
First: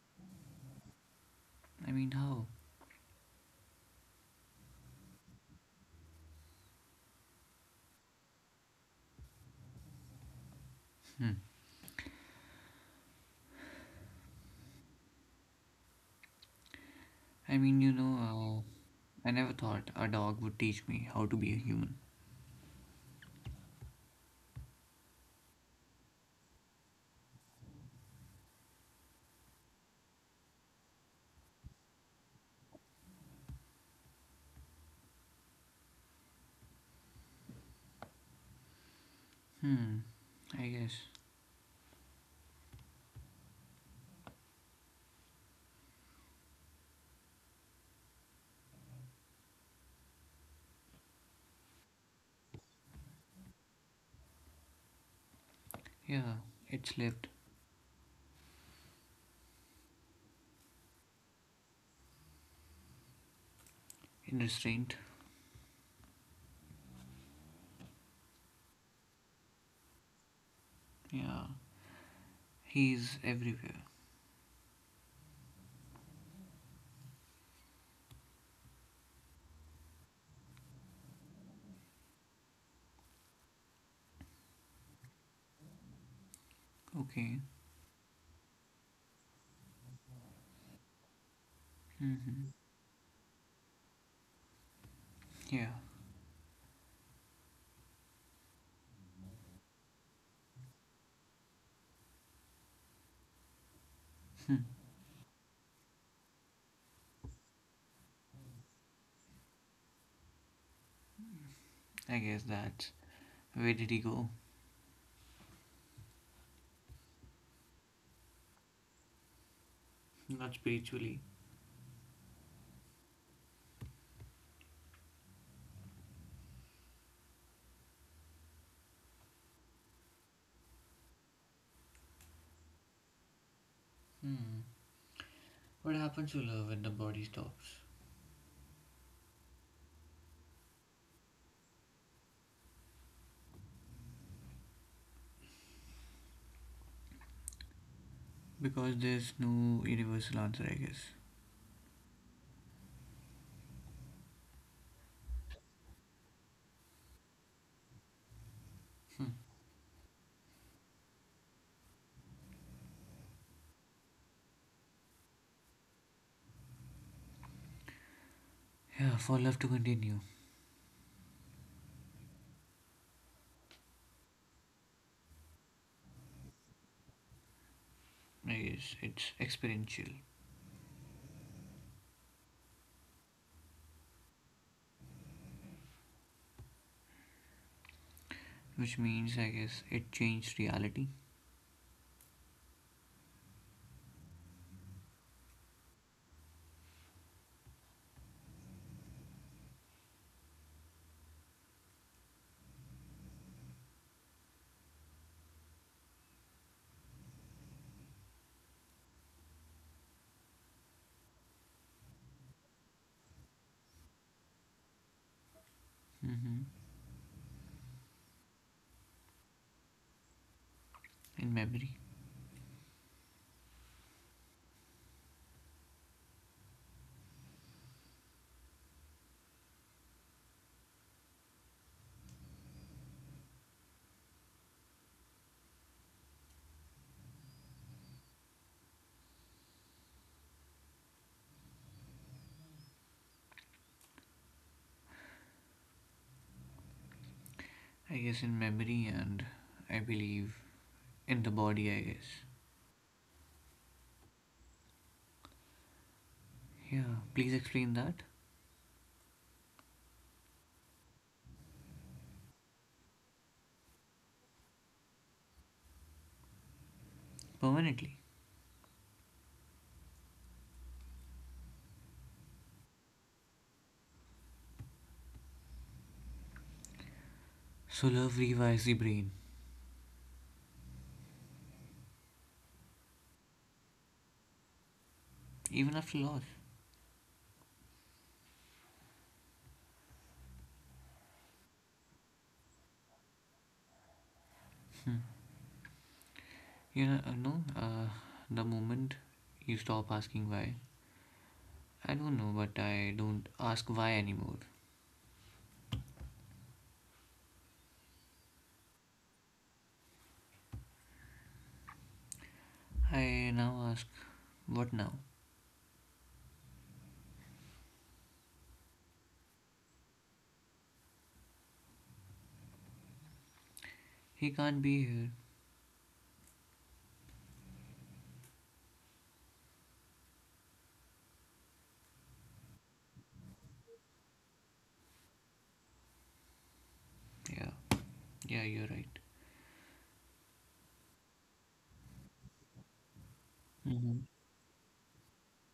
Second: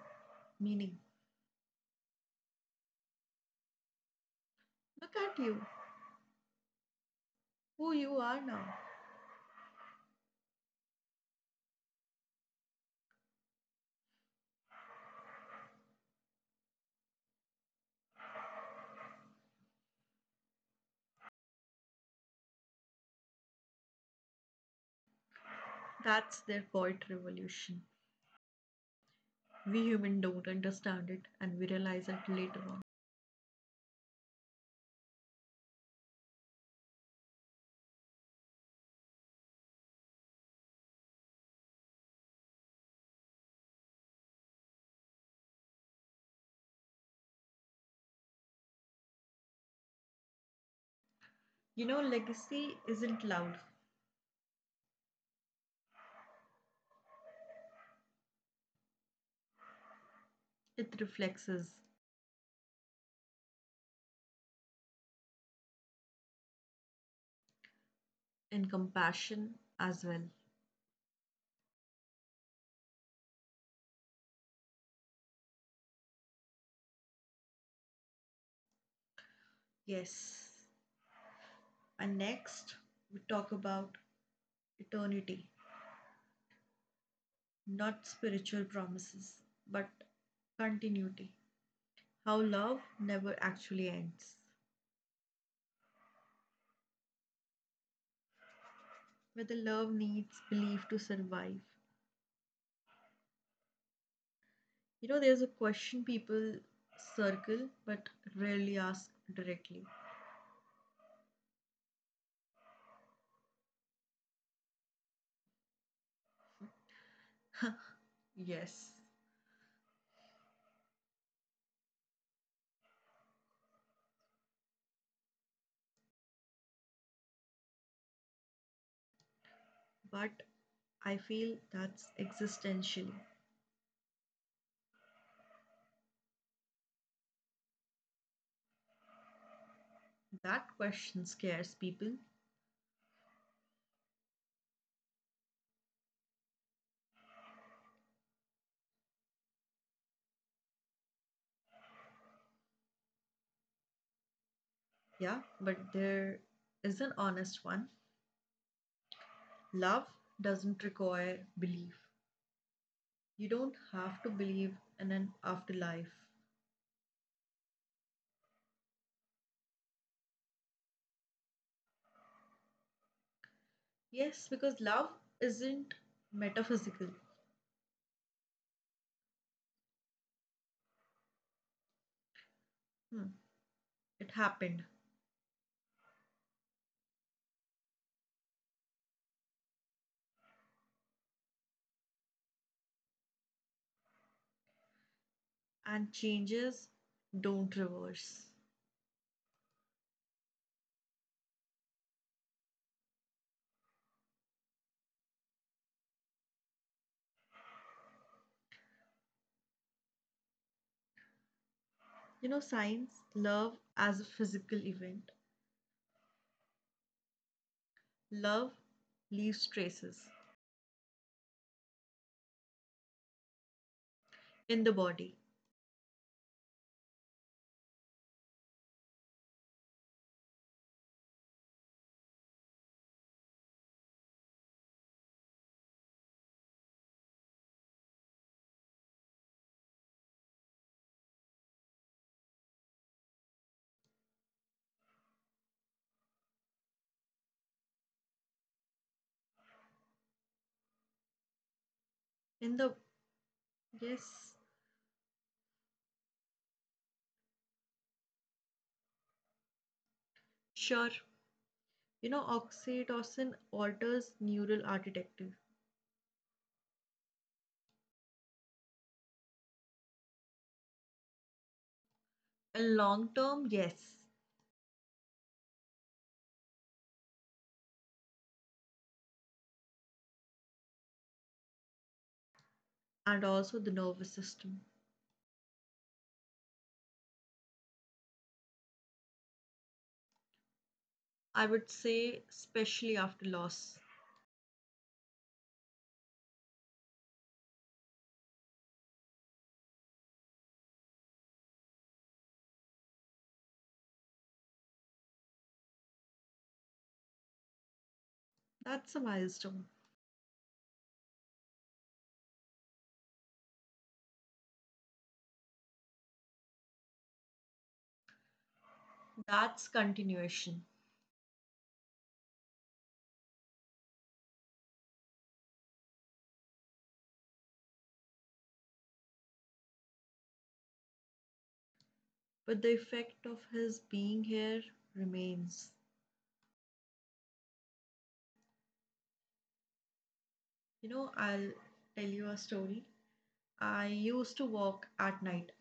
meaning. I mean, how? Look at you, who you are now. Hmm. I mean, you know, uh, I never thought a dog would teach me how to be a human. That's their quiet revolution. We humans don't understand it and we realize it later on. Hmm. I guess. You know, legacy isn't loud, Yeah. It slipped it reflects us in restraint. in compassion as well. Yeah, he's everywhere. Yes. And next, we talk about eternity, Okay. not spiritual promises, but continuity. How Hmm. love never actually ends. Yeah, Whether love needs belief to survive. You know, there's a question people circle but rarely ask directly. I guess that. Where did he go? Yes, Not spiritually. but I feel that's existential. Hmm. What happens to love when the body stops? That question scares people, Because there's no universal answer, I guess. yeah, but there is an honest one. Love doesn't require belief. You don't have to believe in an afterlife. Yeah, for love to continue. Yes, because love isn't metaphysical. I guess it's experiential, Hmm, it happened, which means I guess it changed reality. and changes don't reverse. You know, science, love as a physical event. Hmm. Love leaves traces In memory. in the body. I guess in memory and I believe in the body, I guess. In the, yes, Yeah, please explain that sure. You know, oxytocin alters neural architecture. permanently. In long term, yes. So love rewires the brain, And also the nervous system. even after loss. I would say, especially after loss. You know, uh, no, uh, the moment you stop asking why, I don't know, but I don't ask why anymore. That's a milestone. I now ask, what now? That's continuation. He can't be here. But the effect of his being here remains. Yeah, yeah, you're right. You know, I'll tell you a story. I Hmm. used to walk at night.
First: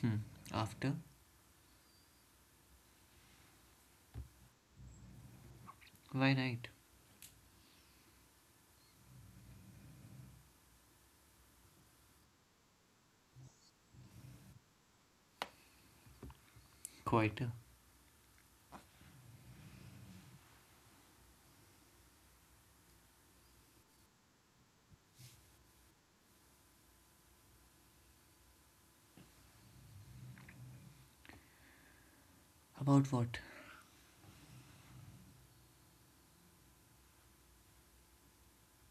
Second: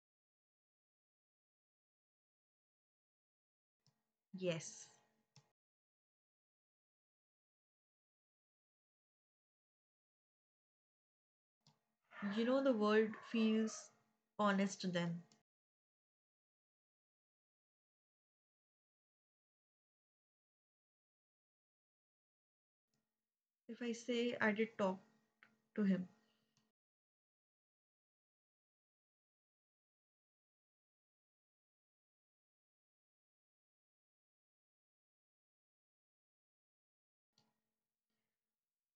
Hmm. After? Yes. Why night? You know, the world feels honest then. Quieter. If I say I did talk to him, About what?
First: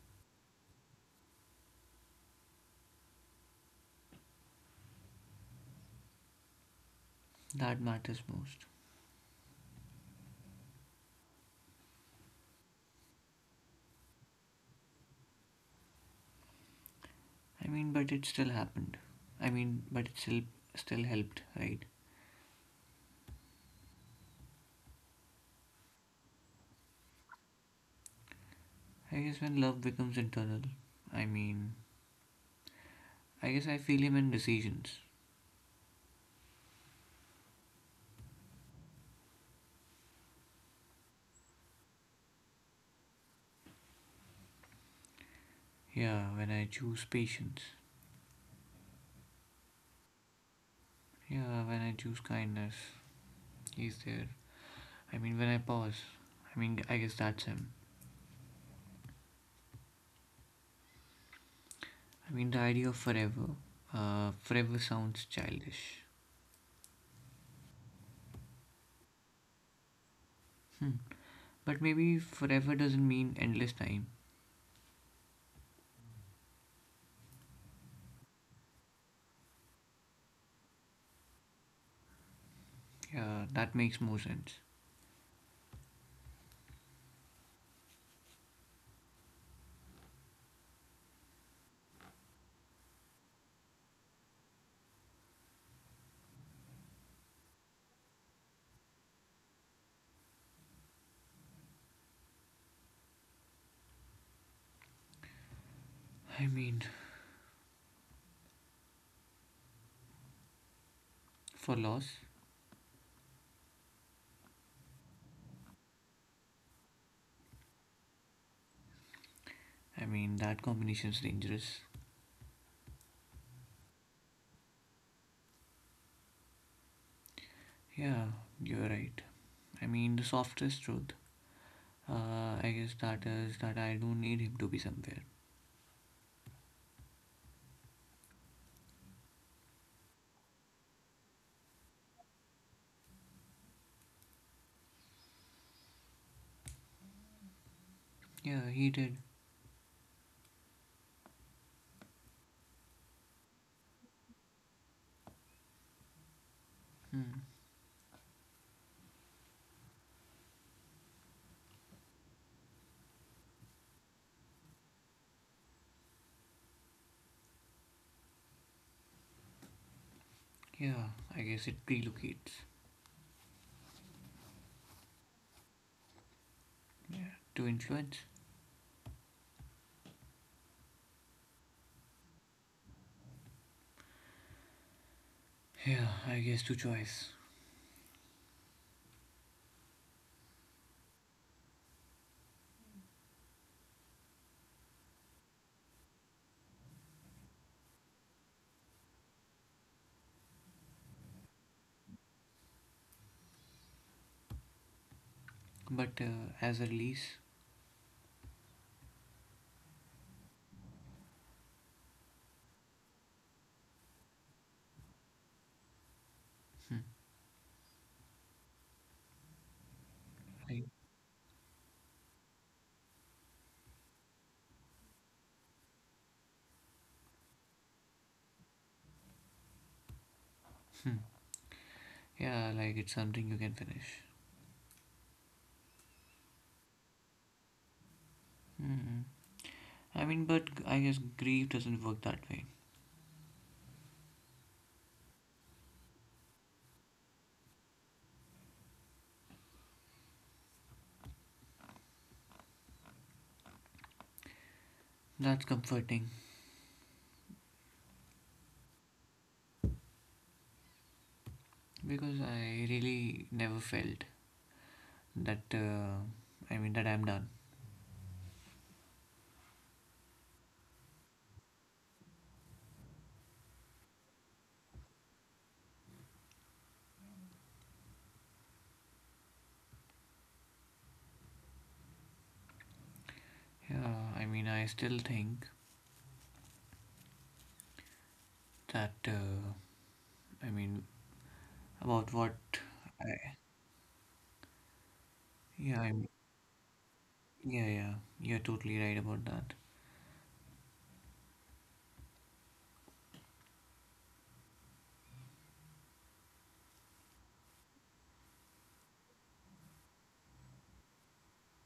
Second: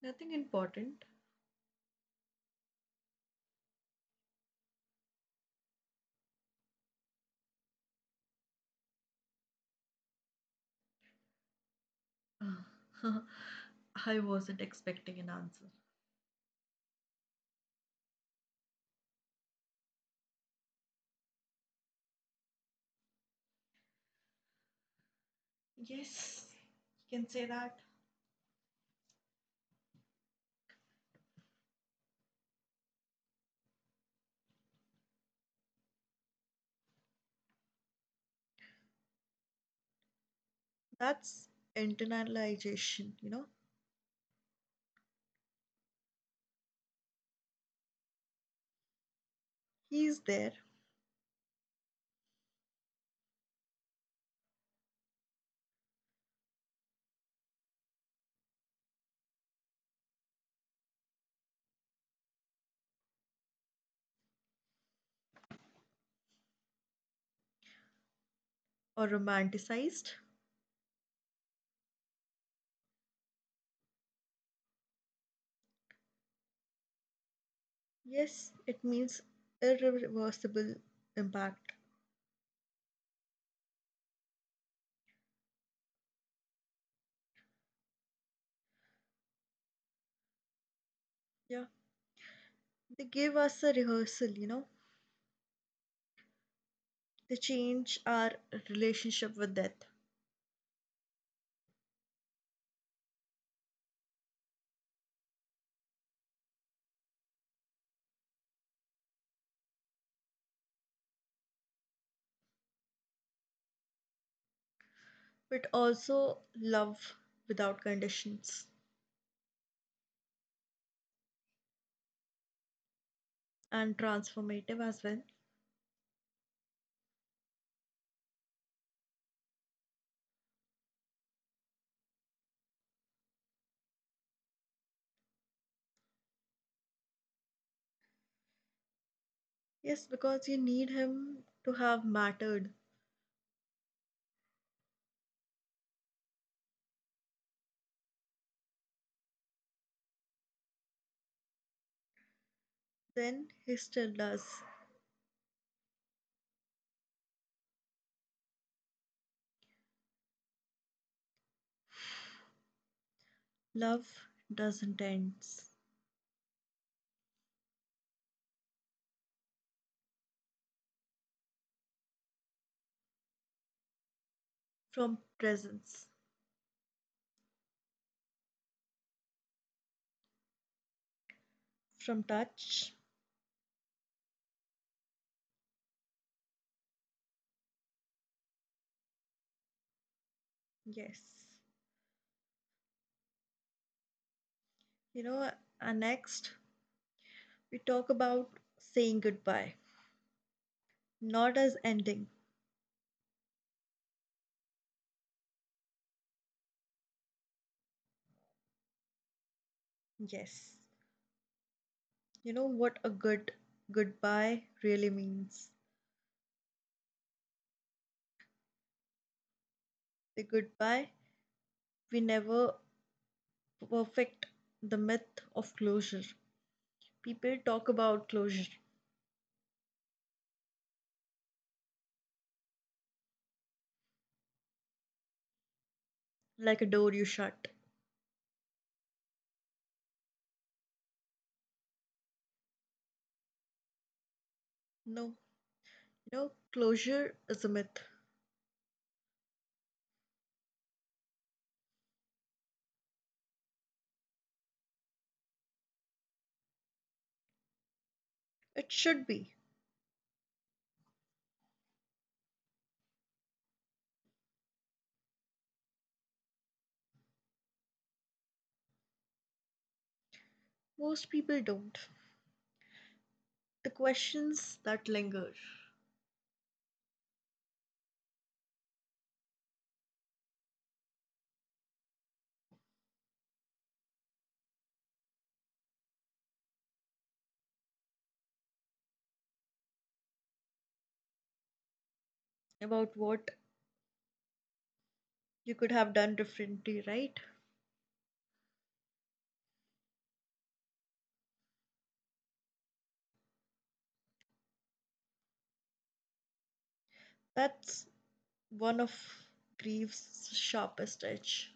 nothing important. That matters most. I wasn't expecting an answer. I mean, but it still happened. I mean, but it still still helped, right? Yes, you can say that. I guess when love becomes internal. I mean, I guess I feel him in decisions. That's internalization, you know. Yeah, when I choose patience. He's there Yeah, when I choose kindness. He's there. I mean, when I pause. I mean, I guess that's him. I mean, the idea of forever. Uh, forever sounds childish. or romanticized. Hmm. But maybe forever doesn't mean endless time. Yes, it means irreversible impact. Yeah, that makes more sense. Yeah. They give us a rehearsal, you know. They change our relationship with death, I mean, for loss, but also love without conditions I mean, that combination's dangerous. and transformative as well. Yeah, you're right. I mean, the softest truth. Uh, I guess that is that I don't need him to be somewhere. Yes, because you need him to have mattered. Yeah, he did. Then he still does. Hmm. Love doesn't end, Yeah, I guess it relocates. from presence, Yeah, to influence. from touch. Yeah, I guess to choice. Yes. You know, uh, next we talk about saying goodbye, not as ending. But uh, as a release. Yes. You know what a good goodbye really means. Hmm. The I. goodbye, we never perfect the myth of closure. People talk about closure Hmm. Yeah, like it's something you can finish. like a door you shut. Mm. I mean, but I guess grief doesn't work that way. No, no, closure is a myth. That's comforting It should be. because I really never felt that. Uh, I mean, that I'm done. Most people don't. The questions that linger, Yeah, I mean, I still think that. Uh, I mean, about what. about I, what you yeah, could have I'm, done differently, right? yeah, yeah. You're totally right about that. That's one of grief's sharpest edge.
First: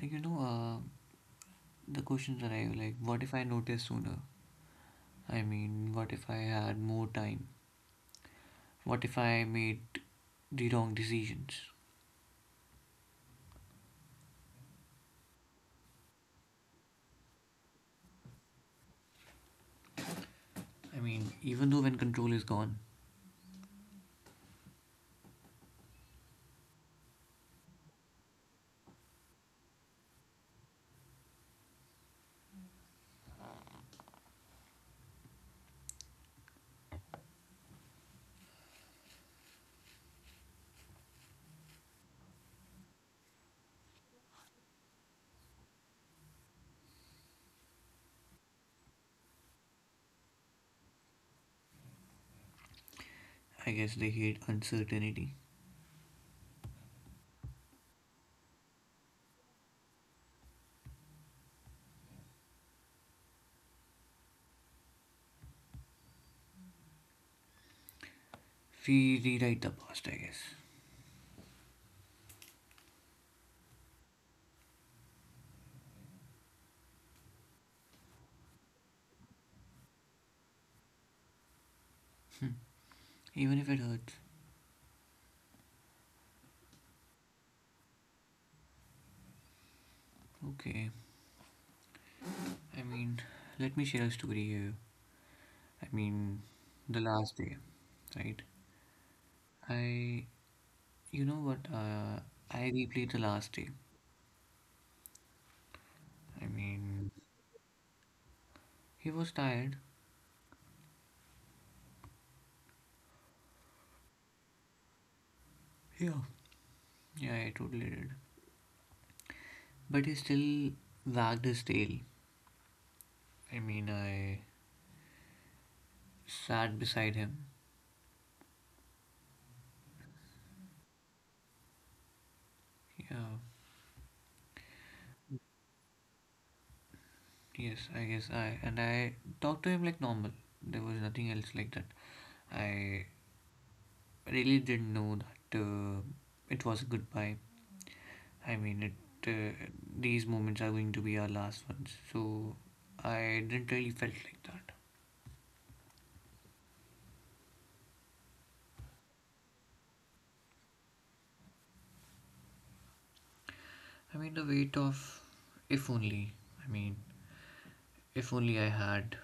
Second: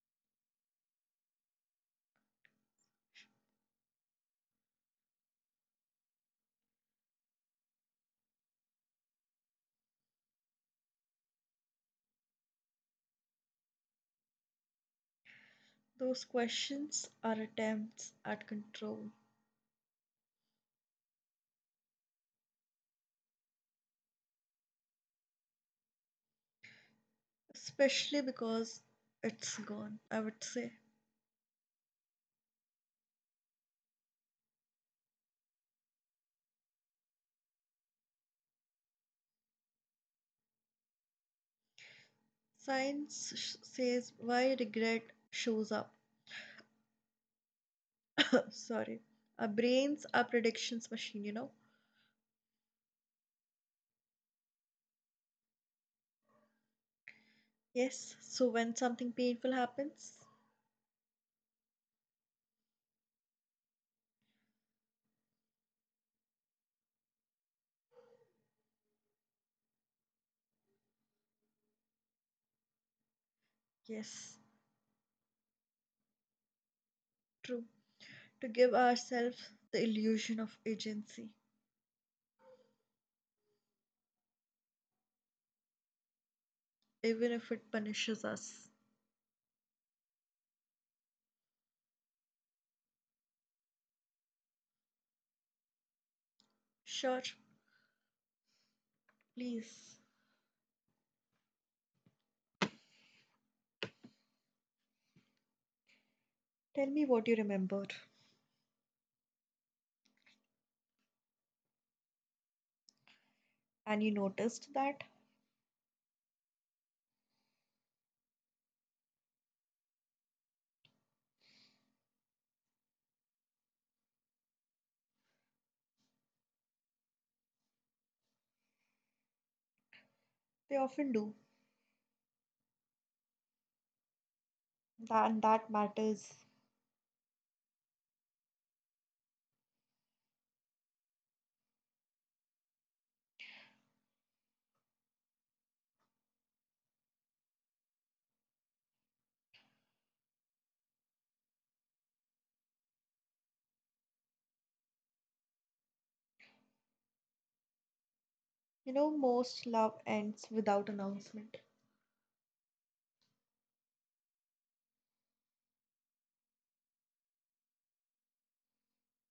Like you know, uh, the questions arrive like, what if I noticed sooner? I mean, what if I had more time? What if I made the wrong decisions? Those questions are attempts at control, I mean, even though when control is gone. especially because it's gone, I would say. Science sh- says why regret shows up. Sorry. Our brains are predictions machine, you know. I guess they hate uncertainty. Yes, so when something painful happens, We rewrite the past, I guess. yes, true. To give ourselves the illusion of agency, Even if it hurts, even if it punishes us. okay. I mean, let me share a story here. I mean, the Sure, last day, right? please. I, you know what? Uh, I replayed the last day. I Tell me mean, what you remembered. he was tired. And you noticed that? Yeah. Yeah, I totally did. But he still wagged his tail. I mean, I sat beside him. They often do. Yeah, Tha- And that matters. yes, I guess I. And I talked to him like normal. There was nothing else like that. I really didn't know that uh, it was a goodbye. I mean, it. Uh, these moments are going to be our last ones. So I didn't really felt like that. You know, most love ends without announcement. I mean, the weight of if only. I mean, if only I had.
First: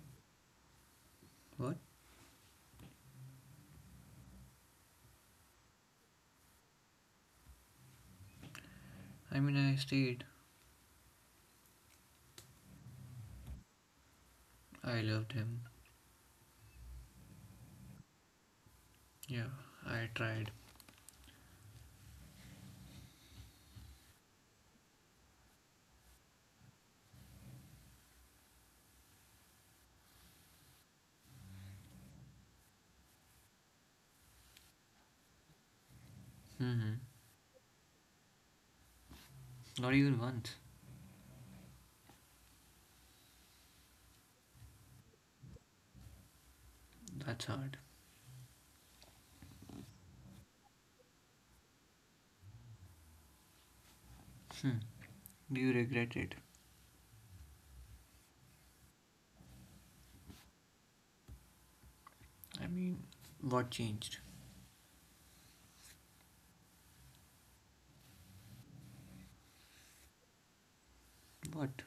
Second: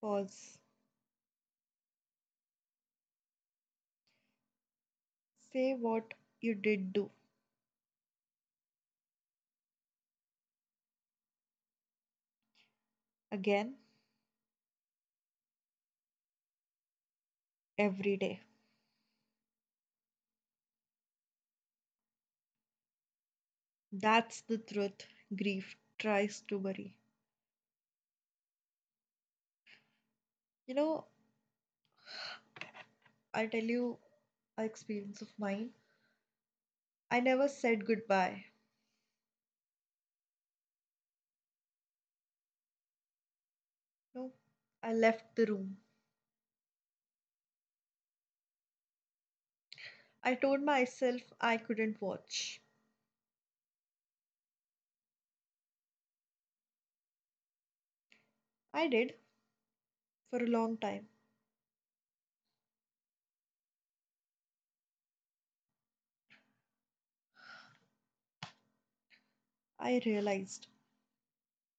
Pause. What? Say what you did do. I mean, I stayed. Again, I loved him. every day. Yeah, I tried. That's the truth grief tries to bury. You know, I'll tell you an experience of mine. Hmm. I never said goodbye. Not even once. No, I left the room. That's hard. I told myself I couldn't watch. Do you regret it? I did for a long time. I mean, what changed? I realized What?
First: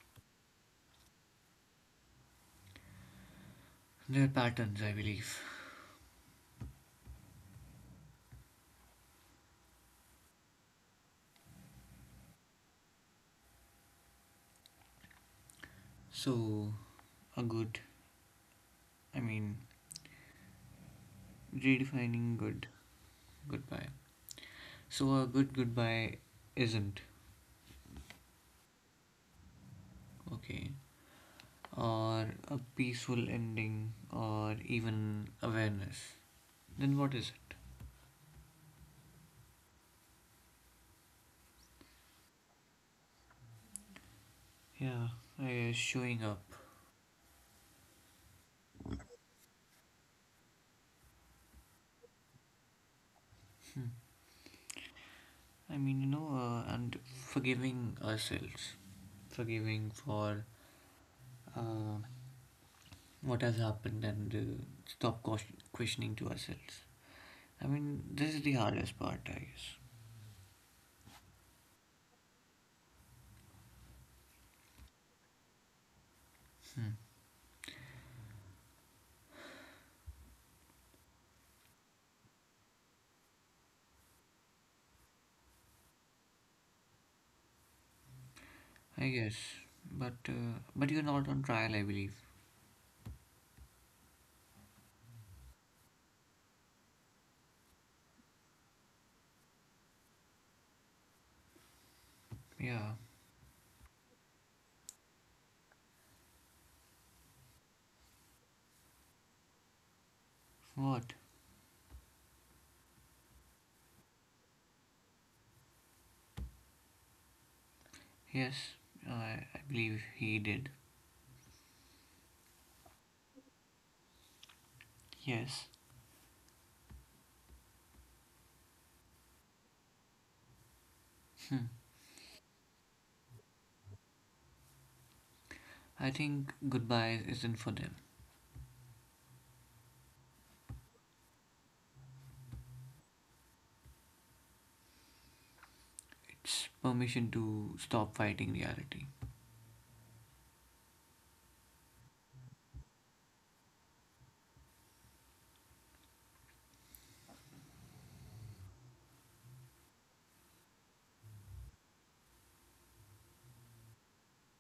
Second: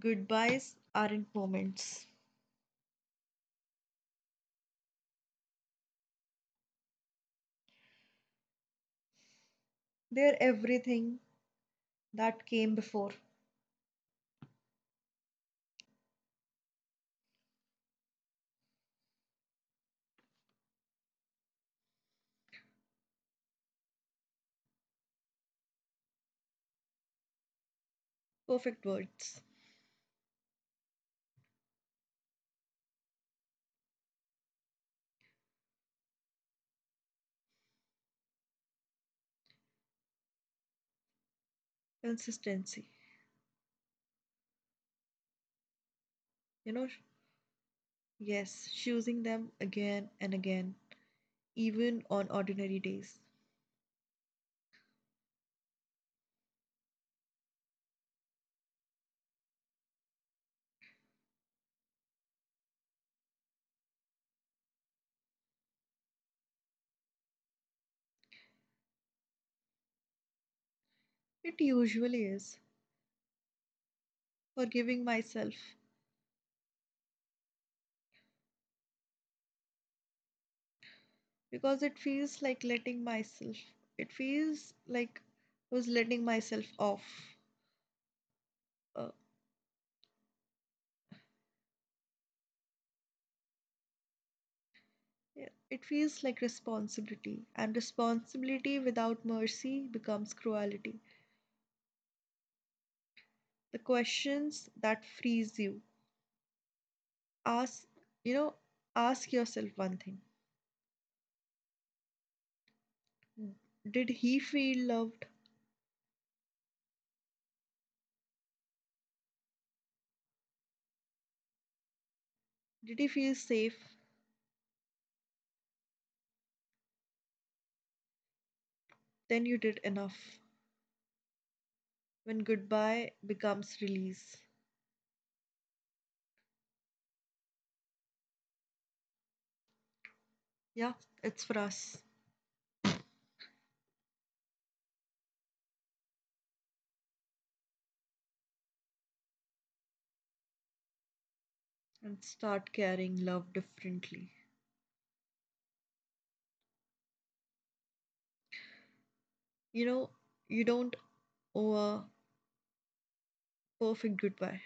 goodbyes aren't moments, There are patterns, I believe. they're everything that came before. So, a good, I mean, redefining good goodbye. So, a good goodbye isn't Perfect words, okay. Or a peaceful ending, or even awareness. Then what is it? consistency. Yeah, I showing up. You know, yes, choosing them again and again even on ordinary days. Hmm. I mean, you know, uh, and forgiving ourselves. Forgiving for uh, what has happened and uh, stop ques- questioning to ourselves. I mean, this is the hardest part, I guess. It usually is forgiving myself, Hmm. because it feels like letting myself, it feels like I was letting myself off. I Uh, guess, but uh, but you're not on trial, I believe. yeah, it feels like responsibility, and responsibility without mercy becomes cruelty. Yeah. The questions that freeze you ask, you know, ask yourself one thing: What? Did he feel loved? Yes, I I believe he did. Did he feel safe? Yes. Then you did enough. When goodbye becomes release. I think goodbye isn't for them. Yeah, it's for us. It's permission to stop fighting reality. And start carrying love differently. You know, you don't owe a perfect goodbye.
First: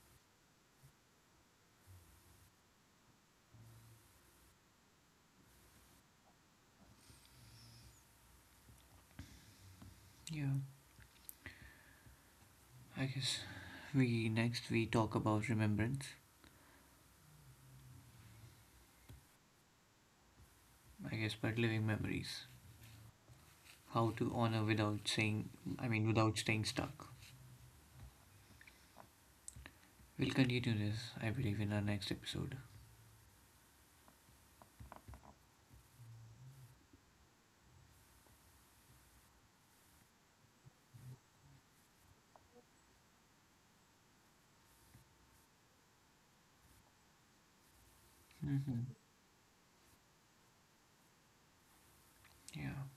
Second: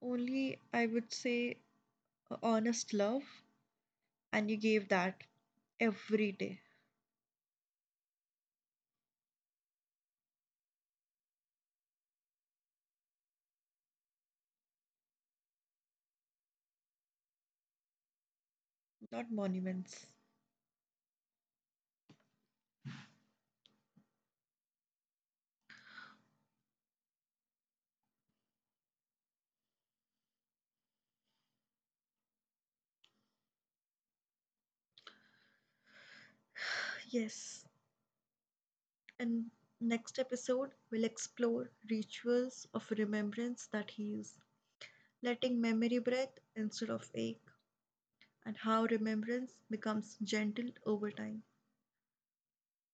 Only, I would say, a honest love, and you gave that every day, Yeah. I guess we next we talk about remembrance. not monuments. I guess, but living memories, how to honor without saying, I mean, without staying stuck. We'll continue this, I believe, in our next episode. Yes. And next episode, we'll explore rituals of remembrance that heals, letting memory breathe instead of ache, and Hmm. how remembrance becomes gentle over time. Yeah.